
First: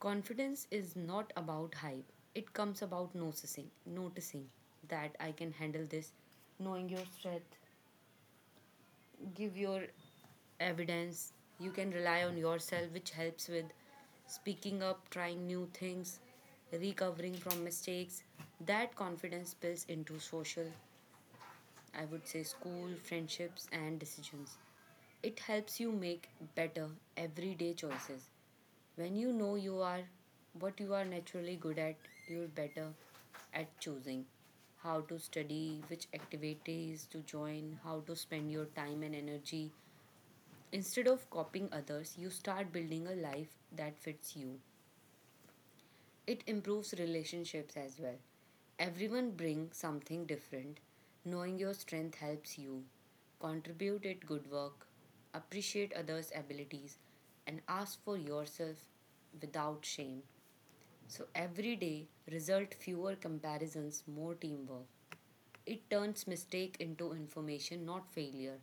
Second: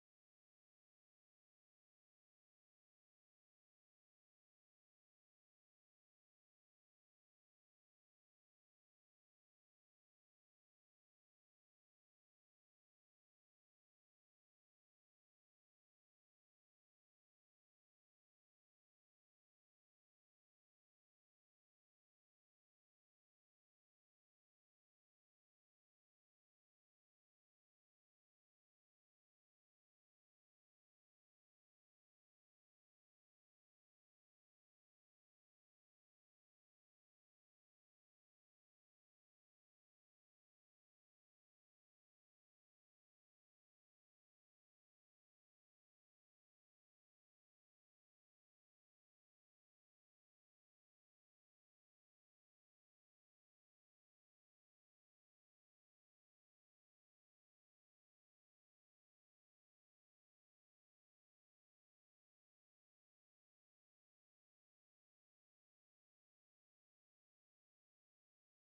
Speaker 1: confidence is not about hype. It comes about noticing that I can handle this, knowing your strength, give your evidence, you can rely on yourself, which helps with speaking up, trying new things, recovering from mistakes. That confidence spills into social, I would say school, friendships and decisions. It helps you make better everyday choices. When you know you are what you are naturally good at, you're better at choosing how to study, which activities to join, how to spend your time and energy. Instead of copying others, you start building a life that fits you. It improves relationships as well. Everyone brings something different. Knowing your strength helps you contribute at good work, appreciate others' abilities, and ask for yourself without shame. So every day result fewer comparisons, more teamwork. It turns mistake into information, not failure.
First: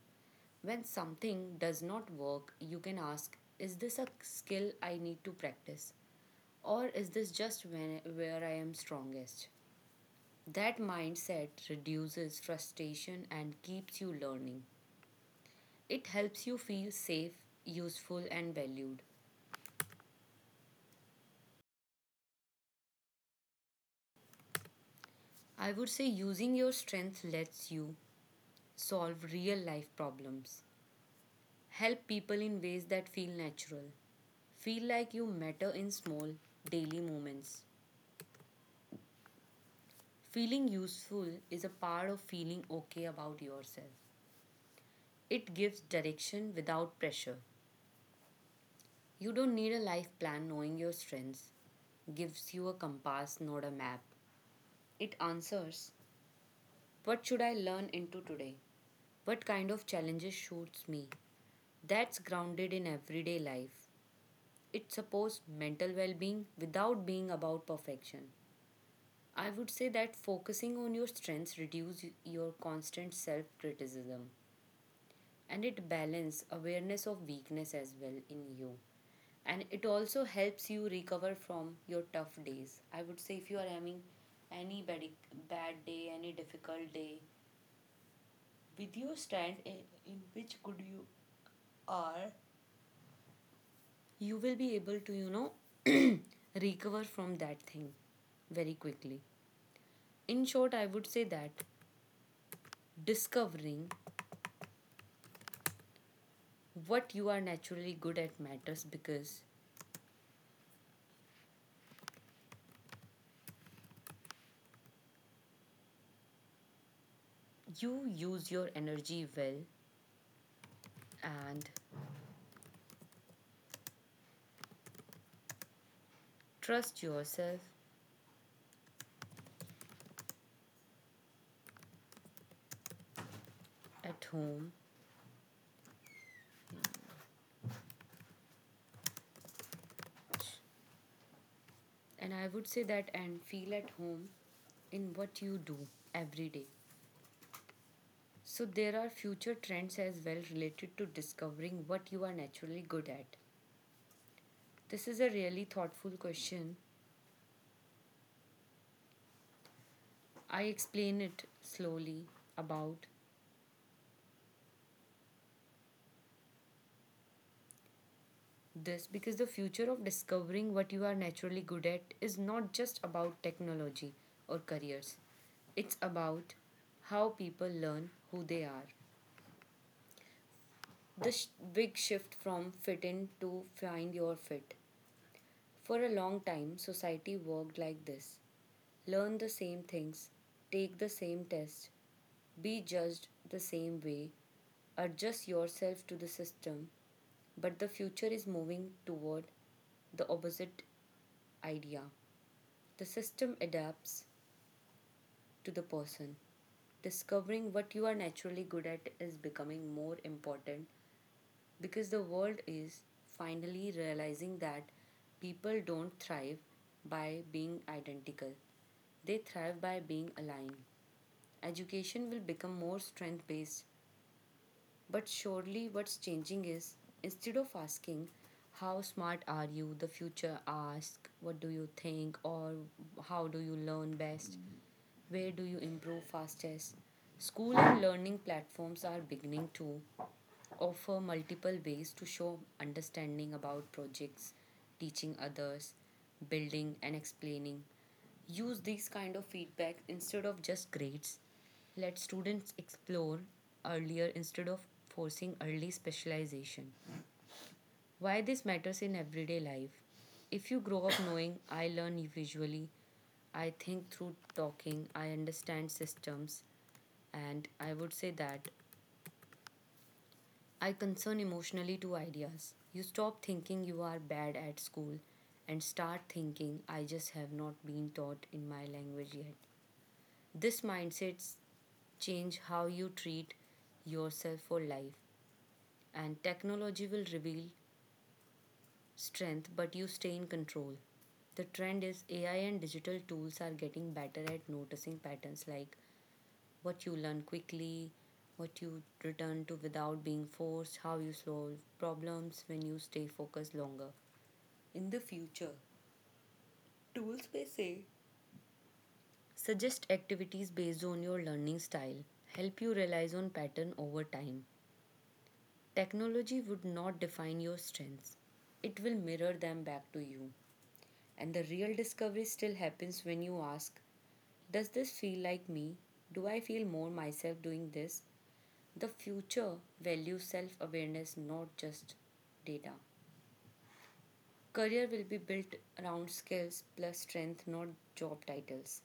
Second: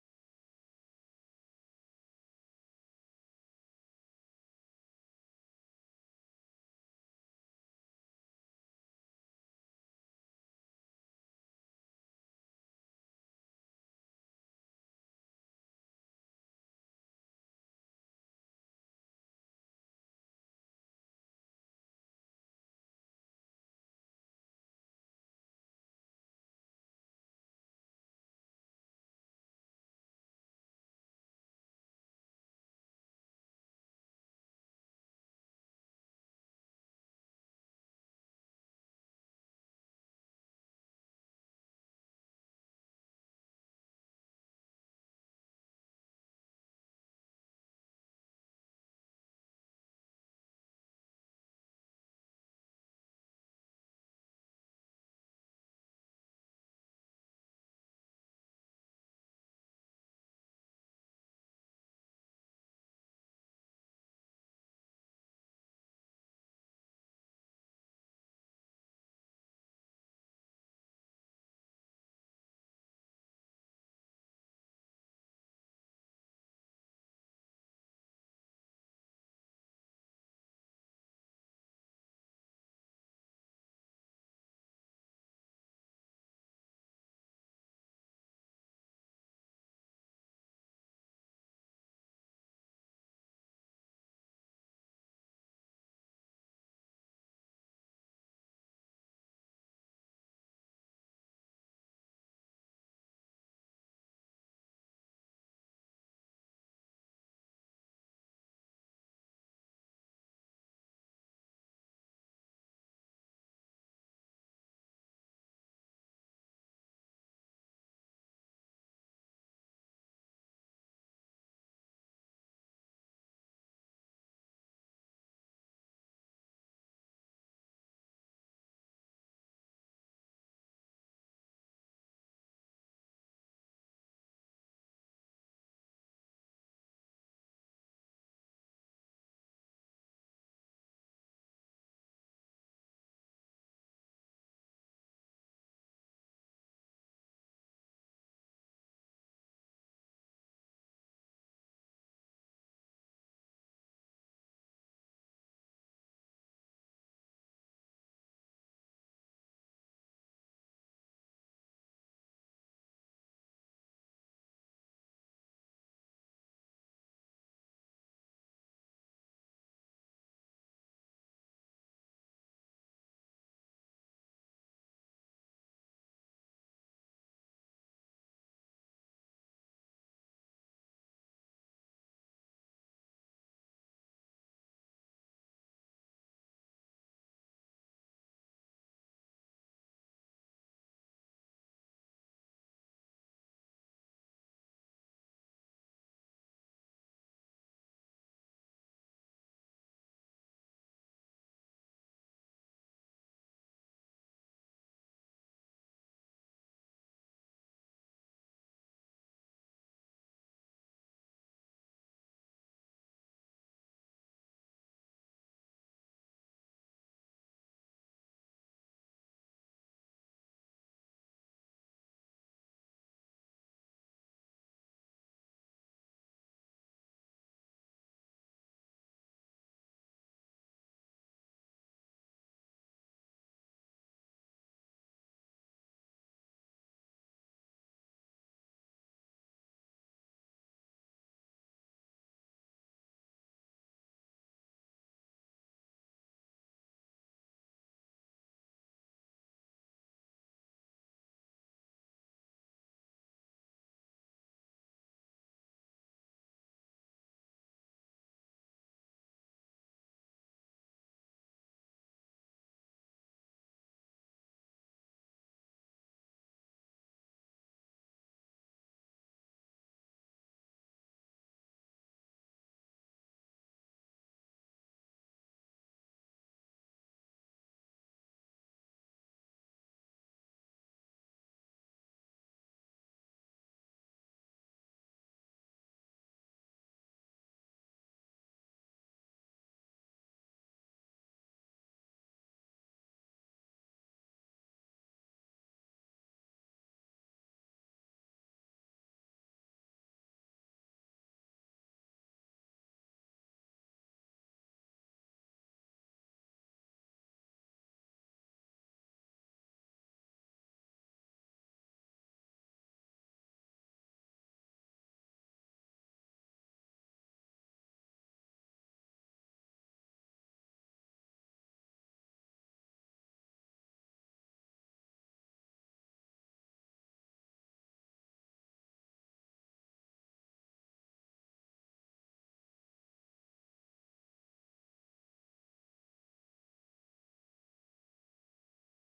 Speaker 1: When something does not work, you can ask, is this a skill I need to practice? Or is this just when, where I am strongest? That mindset reduces frustration and keeps you learning. It helps you feel safe, useful, and valued. I would say using your strength lets you solve real life problems. Help people in ways that feel natural. Feel like you matter in small, daily moments. Feeling useful is a part of feeling okay about yourself. It gives direction without pressure. You don't need a life plan, knowing your strengths. Gives you a compass, not a map. It answers, what should I learn into today? What kind of challenges suits me? That's grounded in everyday life. It supports mental well being without being about perfection. I would say that focusing on your strengths reduce your constant self-criticism, and it balance awareness of weakness as well in you. And it also helps you recover from your tough days. I would say if you are having any bad day, any difficult day, with your strength in which could you are, you will be able to, recover from that thing very quickly. In short, I would say that discovering what you are naturally good at matters because you use your energy well and trust yourself at home. And I would say that and feel at home in what you do every day. So there are future trends as well related to discovering what you are naturally good at. This is a really thoughtful question. I explain it slowly about this because the future of discovering what you are naturally good at is not just about technology or careers. It's about how people learn who they are. The big shift from fit in to find your fit. For a long time, society worked like this: learn the same things, take the same tests, be judged the same way, adjust yourself to the system. But the future is moving toward the opposite idea. The system adapts to the person. Discovering what you are naturally good at is becoming more important because the world is finally realizing that people don't thrive by being identical. They thrive by being aligned. Education will become more strength based, but surely what's changing is, instead of asking, how smart are you? The future asks, what do you think? Or how do you learn best? Where do you improve fastest? School and learning platforms are beginning to offer multiple ways to show understanding about projects, teaching others, building and explaining. Use these kind of feedback instead of just grades. Let students explore earlier instead of forcing early specialization. Why this matters in everyday life. If you grow up knowing I learn visually, I think through talking, I understand systems, and I would say that I concern emotionally to ideas. You stop thinking you are bad at school and start thinking I just have not been taught in my language yet. This mindset change how you treat yourself for life. And technology will reveal strength, but you stay in control. The trend is AI and digital tools are getting better at noticing patterns like what you learn quickly, what you return to without being forced, how you solve problems when you stay focused longer. In the future, tools may say, suggest activities based on your learning style, help you realize on pattern over time. Technology would not define your strengths. It will mirror them back to you. And the real discovery still happens when you ask, does this feel like me? Do I feel more myself doing this? The future values self awareness, not just data. Career will be built around skills plus strength, not job titles.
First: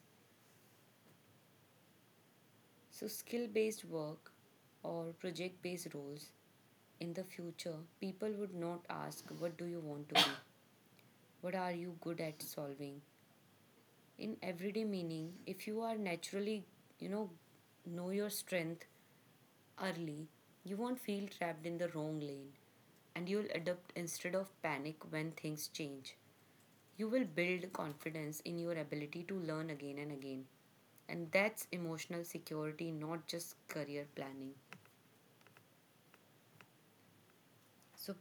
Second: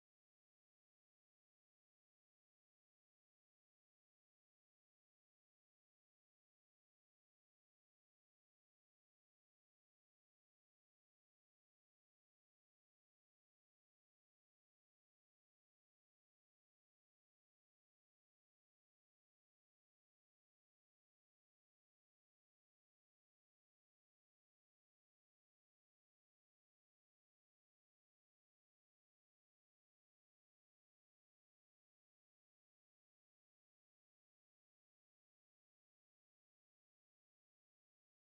Speaker 1: So, skill based work or project based roles in the future, people would not ask, what do you want to be? What are you good at solving? In everyday meaning, if you are naturally, you know know your strength early, you won't feel trapped in the wrong lane, and you'll adapt instead of panic when things change. You will build confidence in your ability to learn again and again, and that's emotional security, not just career planning. So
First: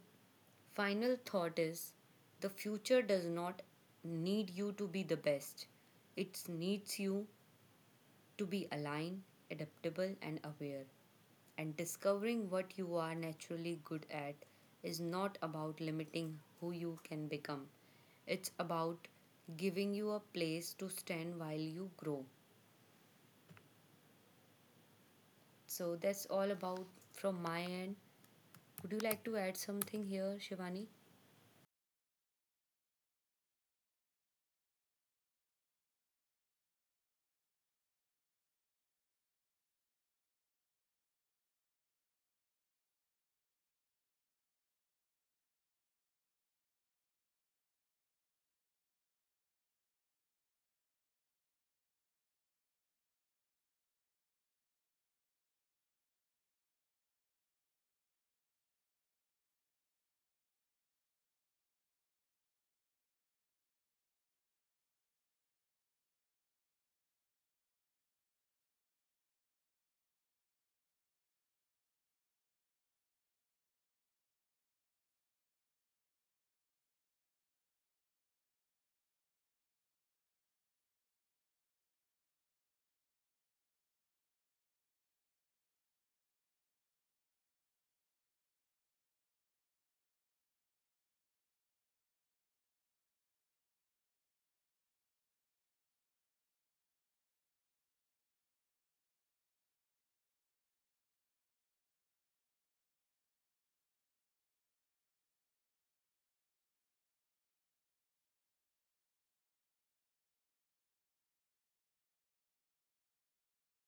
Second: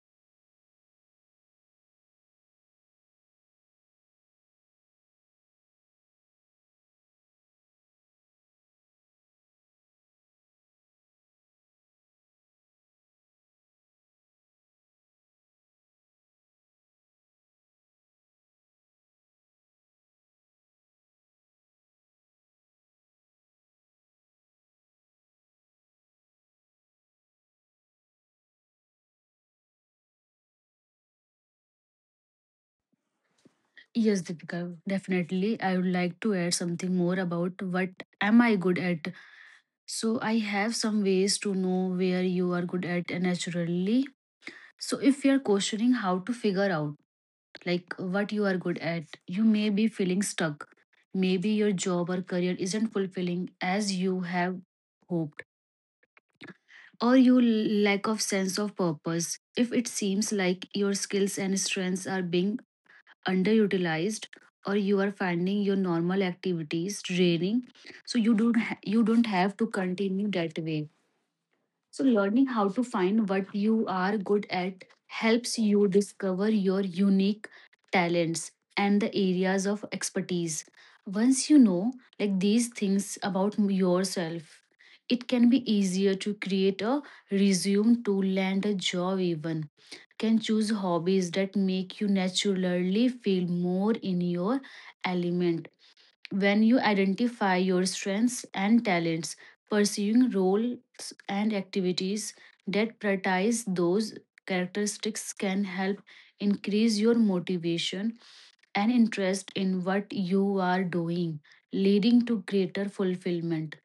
Speaker 1: final thought is, the future does not need you to be the best. It needs you to be aligned, adaptable, and aware. And discovering what you are naturally good at is not about limiting who you can become, it's about giving you a place to stand while you grow. So that's all about from my end. Would you like to add something here, Shivani?
Speaker 2: yes, Deepika, definitely. I would like to add something more about what am I good at. So I have some ways to know where you are good at naturally. So if you are questioning how to figure out like what you are good at. You may be feeling stuck. Maybe your job or career isn't fulfilling as you have hoped, or you lack of sense of purpose. If it seems like your skills and strengths are being underutilized, or you are finding your normal activities draining, so you don't have to continue that way. So, learning how to find what you are good at helps you discover your unique talents and the areas of expertise. Once you know like these things about yourself, it can be easier to create a resume to land a job even. Can choose hobbies that make you naturally feel more in your element. When you identify your strengths and talents, pursuing roles and activities that prioritize those characteristics can help increase your motivation and interest in what you are doing, leading to greater fulfillment.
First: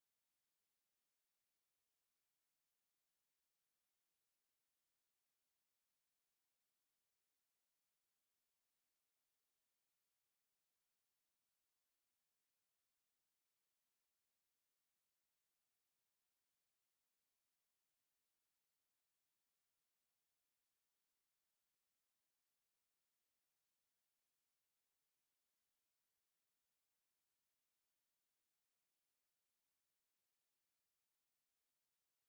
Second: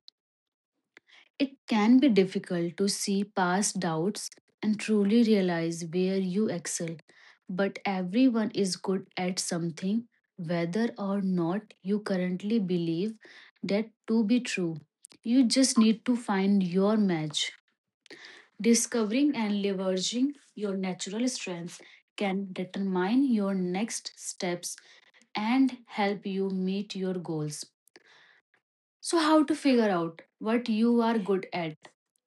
Speaker 2: It can be difficult to see past doubts and truly realize where you excel, but everyone is good at something, whether or not you currently believe that to be true. You just need to find your match. Discovering and leveraging your natural strengths can determine your next steps and help you meet your goals. So, how to figure out what you are good at?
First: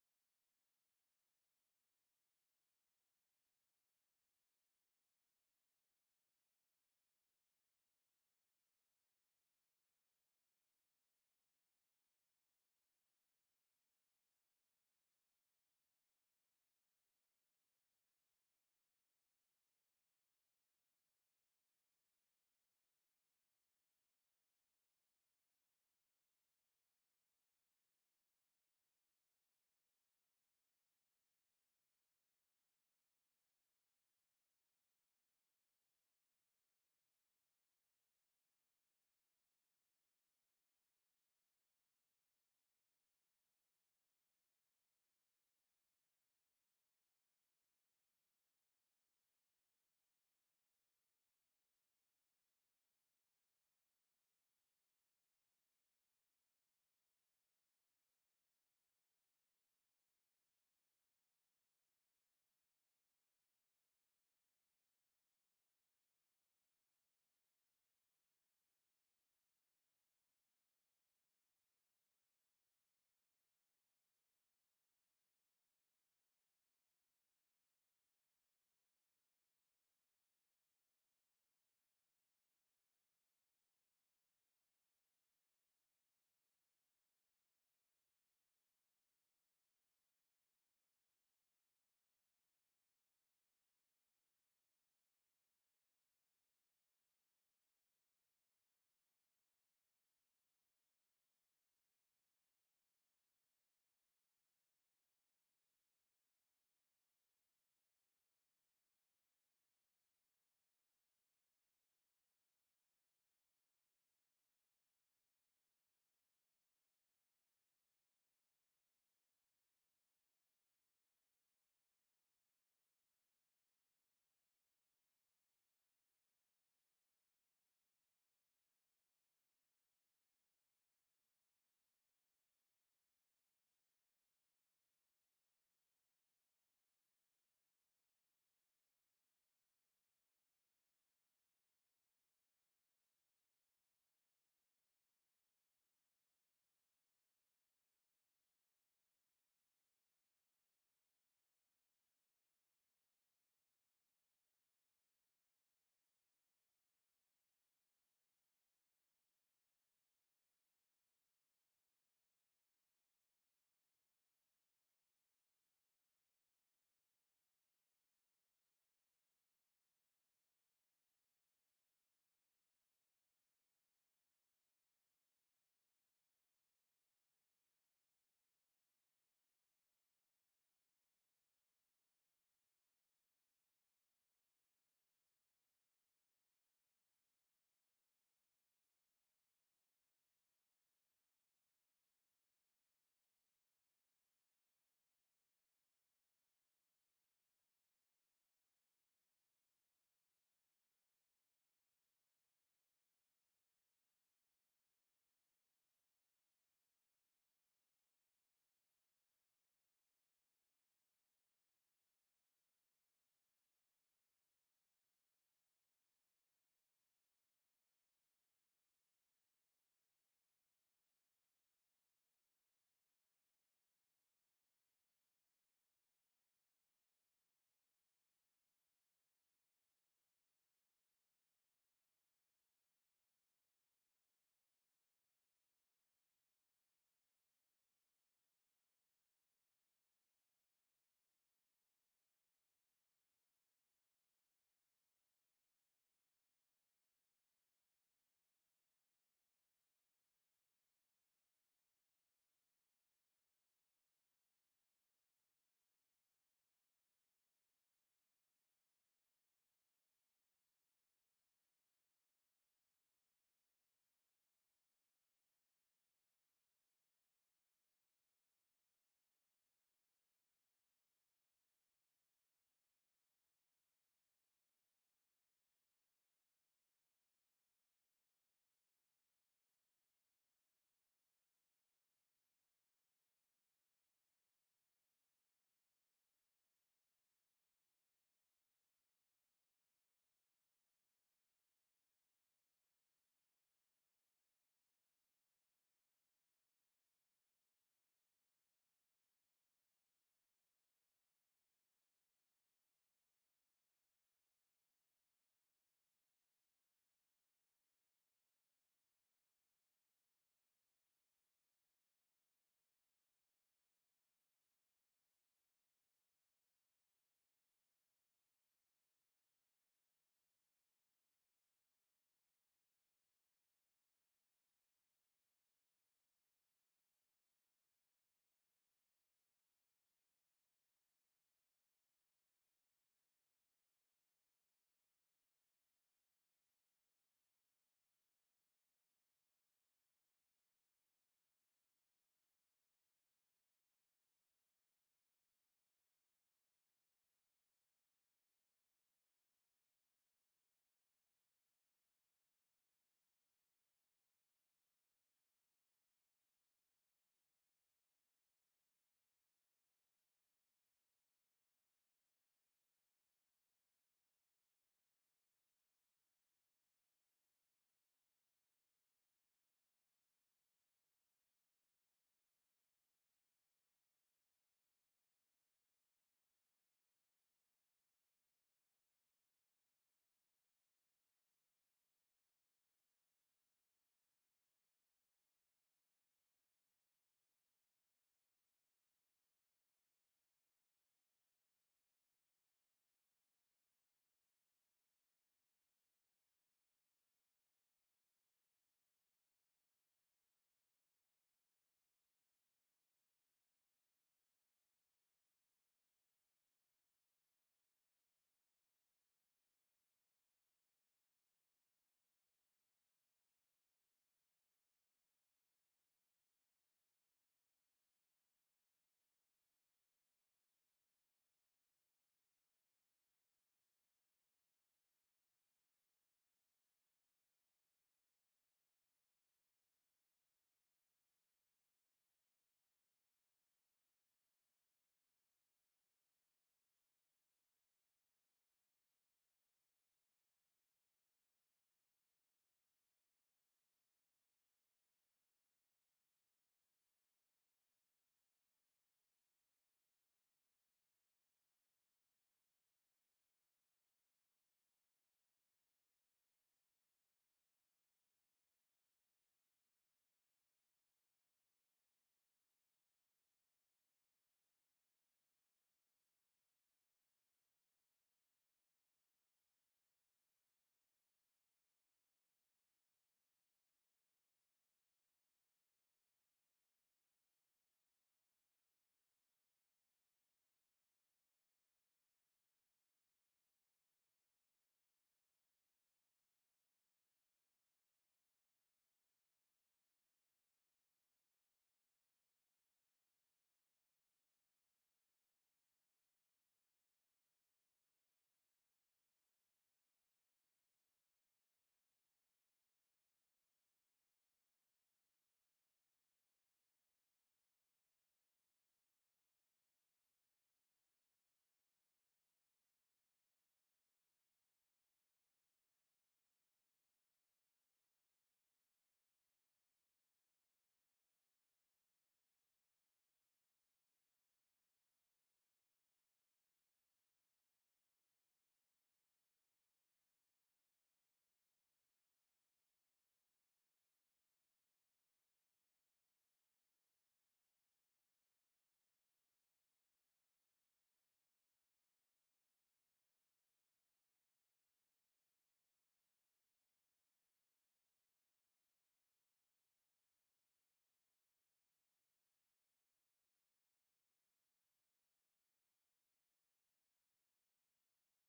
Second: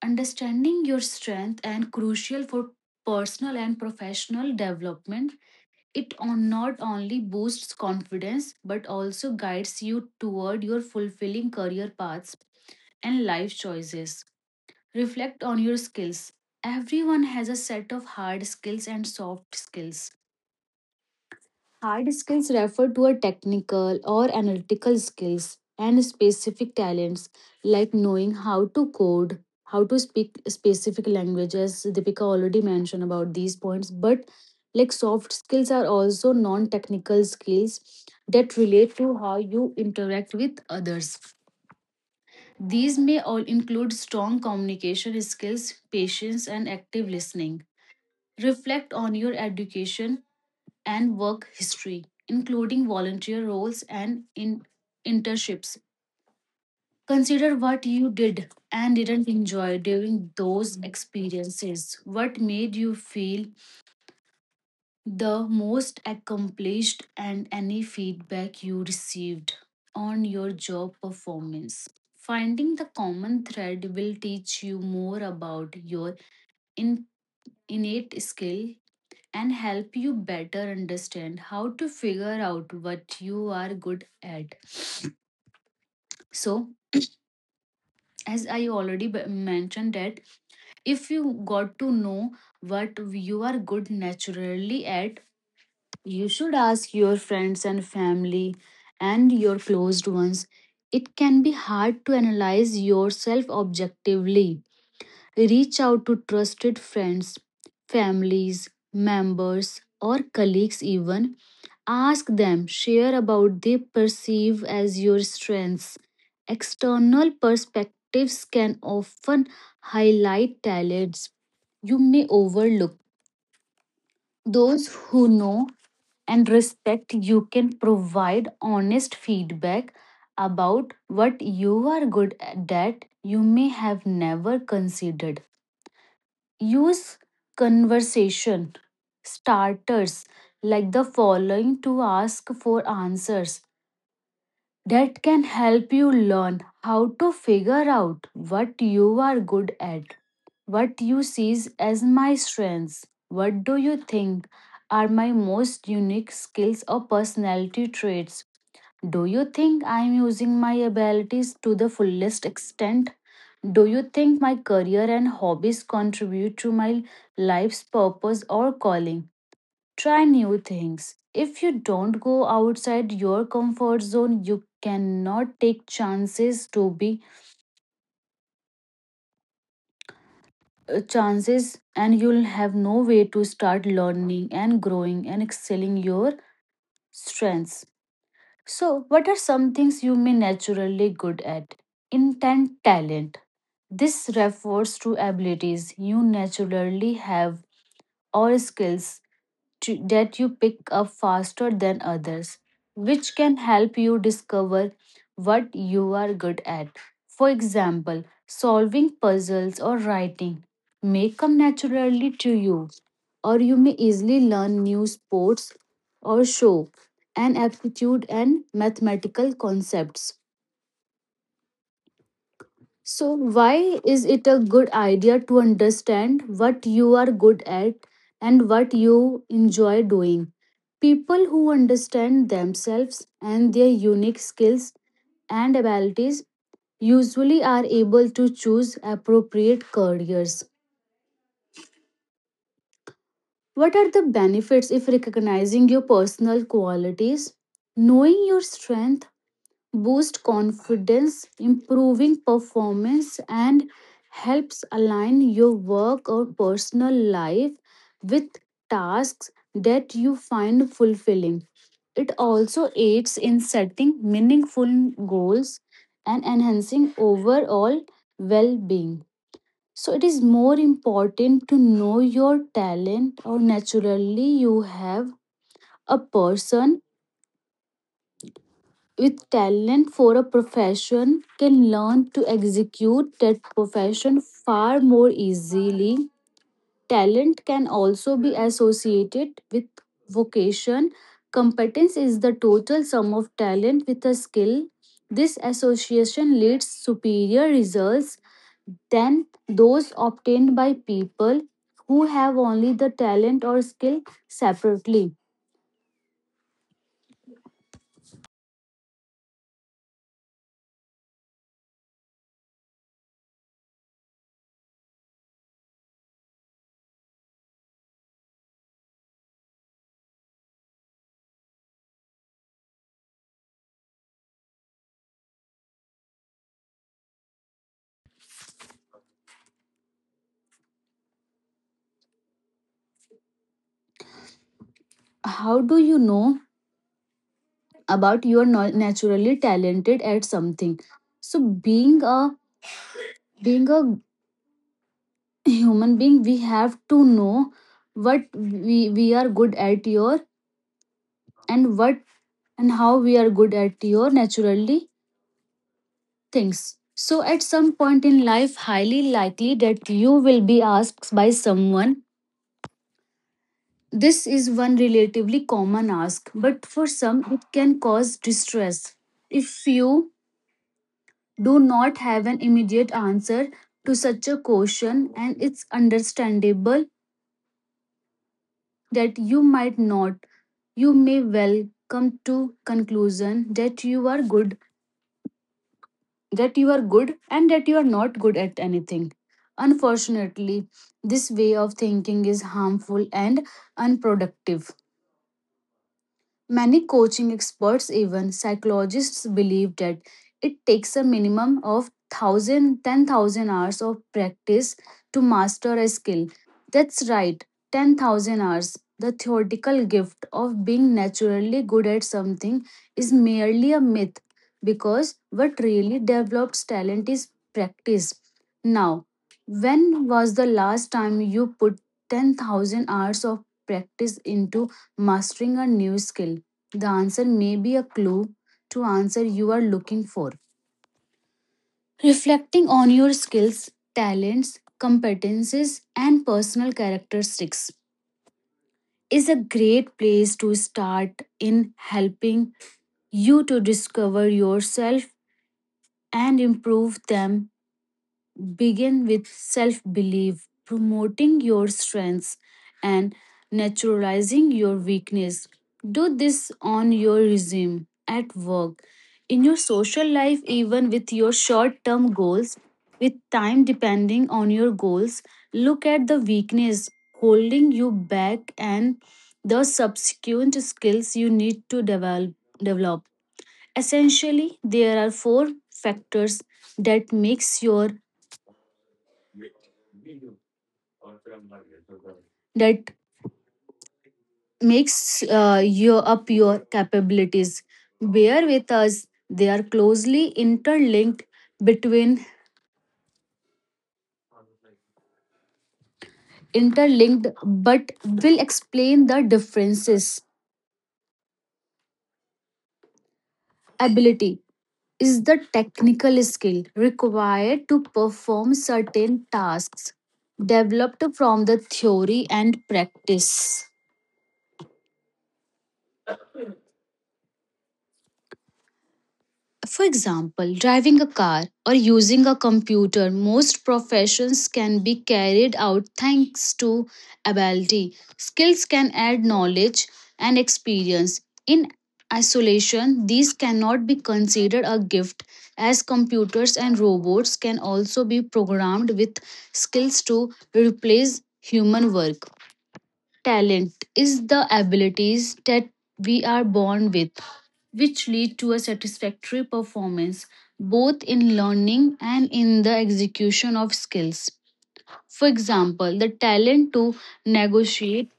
Speaker 2: Understanding your strength and crucial for personal and professional development. It on not only boosts confidence but also guides you toward your fulfilling career paths and life choices. Reflect on your skills. Everyone has a set of hard skills and soft skills. Hard skills refer to a technical or analytical skills and specific talents like knowing how to code, how to speak specific languages. Deepika already mentioned about these points, but like soft skills are also non-technical skills that relate to how you interact with others. These may all include strong communication skills, patience, and active listening. Reflect on your education and work history, including volunteer roles and internships. Consider what you did and didn't enjoy during those experiences. What made you feel the most accomplished, and any feedback you received on your job performance. Finding the common thread will teach you more about your in- innate skill and help you better understand how to figure out what you are good at. So, as I already mentioned that if you got to know what you are good naturally at, you should ask your friends and family and your closed ones. It can be hard to analyze yourself objectively. Reach out to trusted friends, families, members, or colleagues even. Ask them, share about they perceive as your strengths. External perspectives can often highlight talents you may overlook. Those who know and respect you can provide honest feedback about what you are good at that you may have never considered. Use conversation starters like the following to ask for answers that can help you learn how to figure out what you are good at, what you see as my strengths, what do you think are my most unique skills or personality traits. Do you think I am using my abilities to the fullest extent? Do you think my career and hobbies contribute to my life's purpose or calling? Try new things. If you don't go outside your comfort zone, you cannot take chances to be chances, and you'll have no way to start learning and growing and excelling your strengths. So, what are some things you may naturally good at? Intent talent. This refers to abilities you naturally have or skills that you pick up faster than others, which can help you discover what you are good at. For example, solving puzzles or writing may come naturally to you, or you may easily learn new sports or show an aptitude and mathematical concepts. So, why is it a good idea to understand what you are good at and what you enjoy doing? People who understand themselves and their unique skills and abilities usually are able to choose appropriate careers. What are the benefits if recognizing your personal qualities? Knowing your strength boost confidence, improving performance, and helps align your work or personal life with tasks that you find fulfilling. It also aids in setting meaningful goals and enhancing overall well being. So, it is more important to know your talent or naturally you have. A person with talent for a profession can learn to execute that profession far more easily. Talent can also be associated with vocation. Competence is the total sum of talent with a skill. This association leads superior results than those obtained by people who have only the talent or skill separately. How do you know about you are not naturally talented at something, so being a human being we have to know what we are good at your and what and how we are good at your naturally things. So, at some point in life, highly likely that you will be asked by someone. This is one relatively common ask, but for some, it can cause distress. If you do not have an immediate answer to such a question, and it's understandable that you might not. You may well come to conclusion that you are good, that you are good, and that you are not good at anything. Unfortunately, this way of thinking is harmful and unproductive. Many coaching experts, even psychologists, believe that it takes a minimum of 1000 10,000 hours of practice to master a skill. That's right, 10,000 hours. The theoretical gift of being naturally good at something is merely a myth because what really develops talent is practice. Now, when was the last time you put 10,000 hours of practice into mastering a new skill? The answer may be a clue to answer you are looking for. Reflecting on your skills, talents, competences, and personal characteristics is a great place to start in helping you to discover yourself and improve them. Begin with self belief, promoting your strengths and naturalizing your weakness. Do this on your resume, at work, in your social life, even with your short term goals. With time depending on your goals, look at the weakness holding you back and the subsequent skills you need to develop. Essentially, there are four factors that that makes your up your capabilities. Bear with us; they are closely interlinked between interlinked, but will explain the differences. Ability is the technical skill required to perform certain tasks developed from the theory and practice. For example, driving a car or using a computer, most professions can be carried out thanks to ability. Skills can add knowledge and experience. In isolation, these cannot be considered a gift, as computers and robots can also be programmed with skills to replace human work. Talent is the abilities that we are born with, which lead to a satisfactory performance both in learning and in the execution of skills. For example, the talent to negotiate,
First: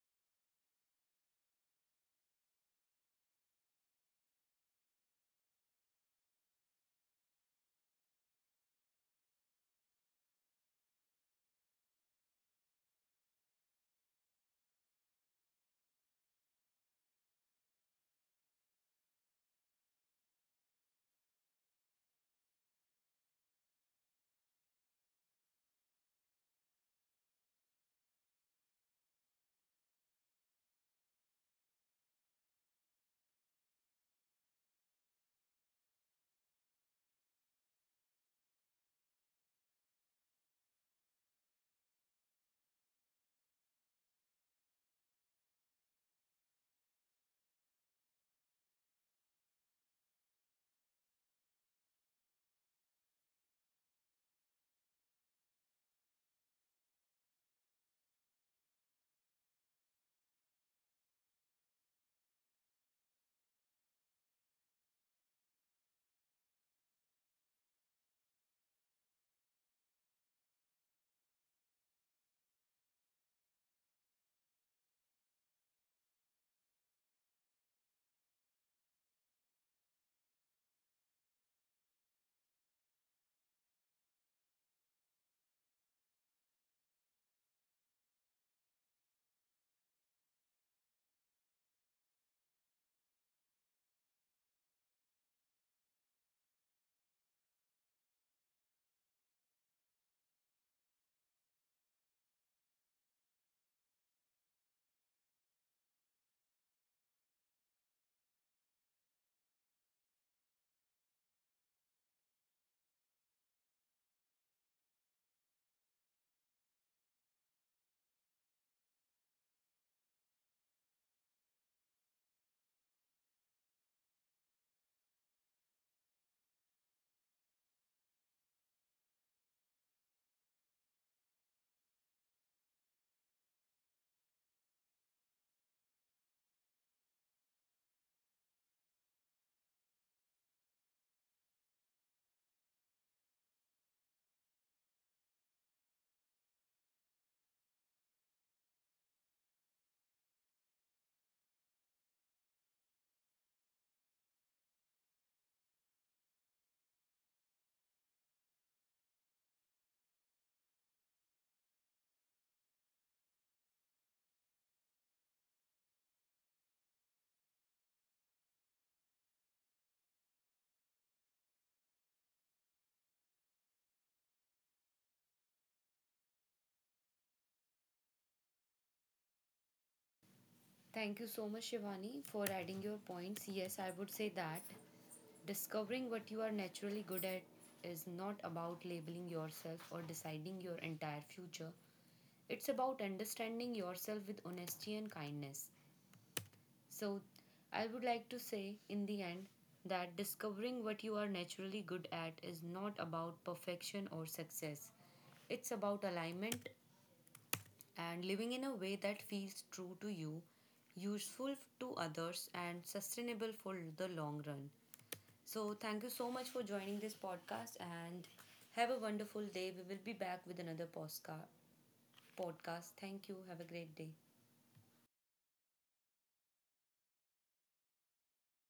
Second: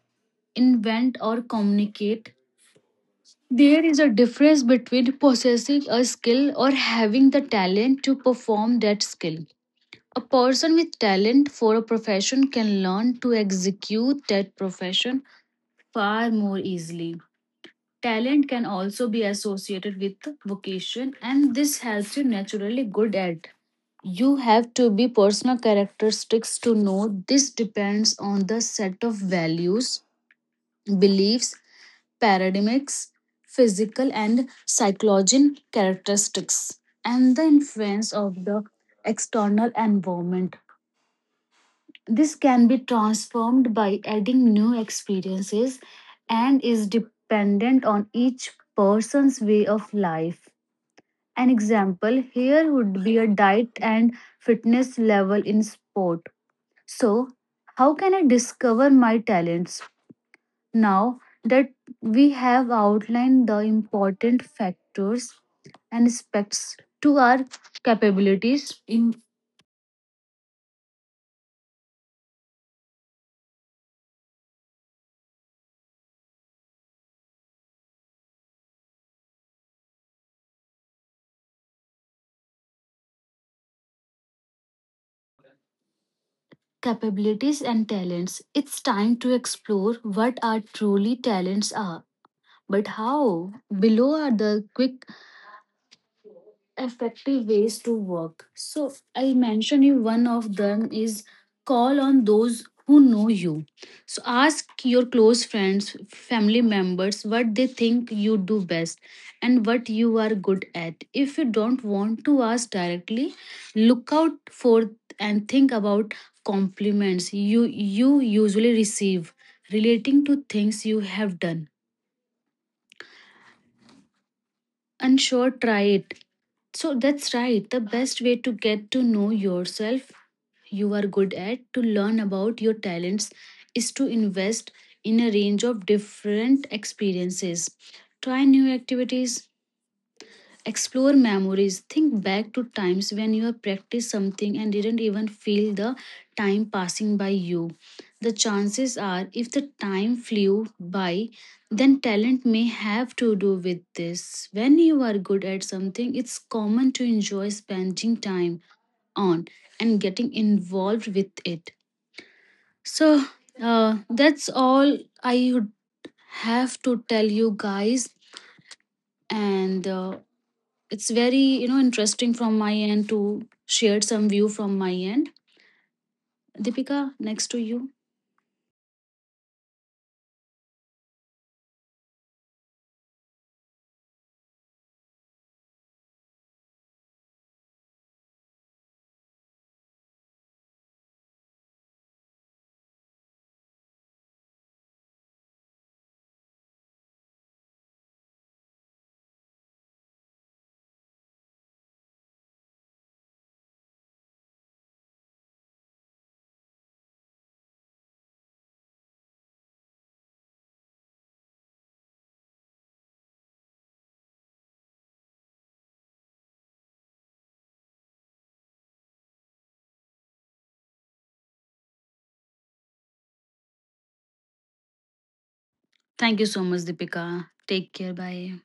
Speaker 2: invent, or communicate. There is a difference between possessing a skill or having the talent to perform that skill. A person with talent for a profession can learn to execute that profession far more easily. Talent can also be associated with vocation, and this helps you naturally good at. You have to be personal characteristics to know this depends on the set of values, beliefs, paradigms, physical and psychological characteristics, and the influence of the external environment. This can be transformed by adding new experiences and is dependent on each person's way of life. An example here would be a diet and fitness level in sport. So, how can I discover my talents? Now that we have outlined the important factors and aspects to our capabilities, in. Capabilities and talents. It's time to explore what our truly talents are. But how? Below are the quick effective ways to work. So I'll mention you one of them is call on those who know you. So ask your close friends, family members what they think you do best and what you are good at. If you don't want to ask directly, look out for and think about compliments you usually receive relating to things you have done. And sure, try it. So that's right. The best way to get to know yourself, you are good at, to learn about your talents, is to invest in a range of different experiences. Try new activities, explore memories. Think back to times when you have practiced something and didn't even feel the time passing by you. The chances are, if the time flew by, then talent may have to do with this. When you are good at something, it's common to enjoy spending time on and getting involved with it. So, that's all I would have to tell you guys. And it's very you know interesting from my end to share some view from my end. Deepika, next to you.
Speaker 1: Thank you so much, Shivani, for adding your points. Yes, I would say that discovering what you are naturally good at is not about labeling yourself or deciding your entire future. It's about understanding yourself with honesty and kindness. So, I would like to say in the end that discovering what you are naturally good at is not about perfection or success. It's about alignment and living in a way that feels true to you, useful to others, and sustainable for the long run. So, thank you so much for joining this podcast and have a wonderful day. We will be back with another podcast. Thank you. Have a great day.
Speaker 2: Thank you so much, Deepika. Take care. Bye.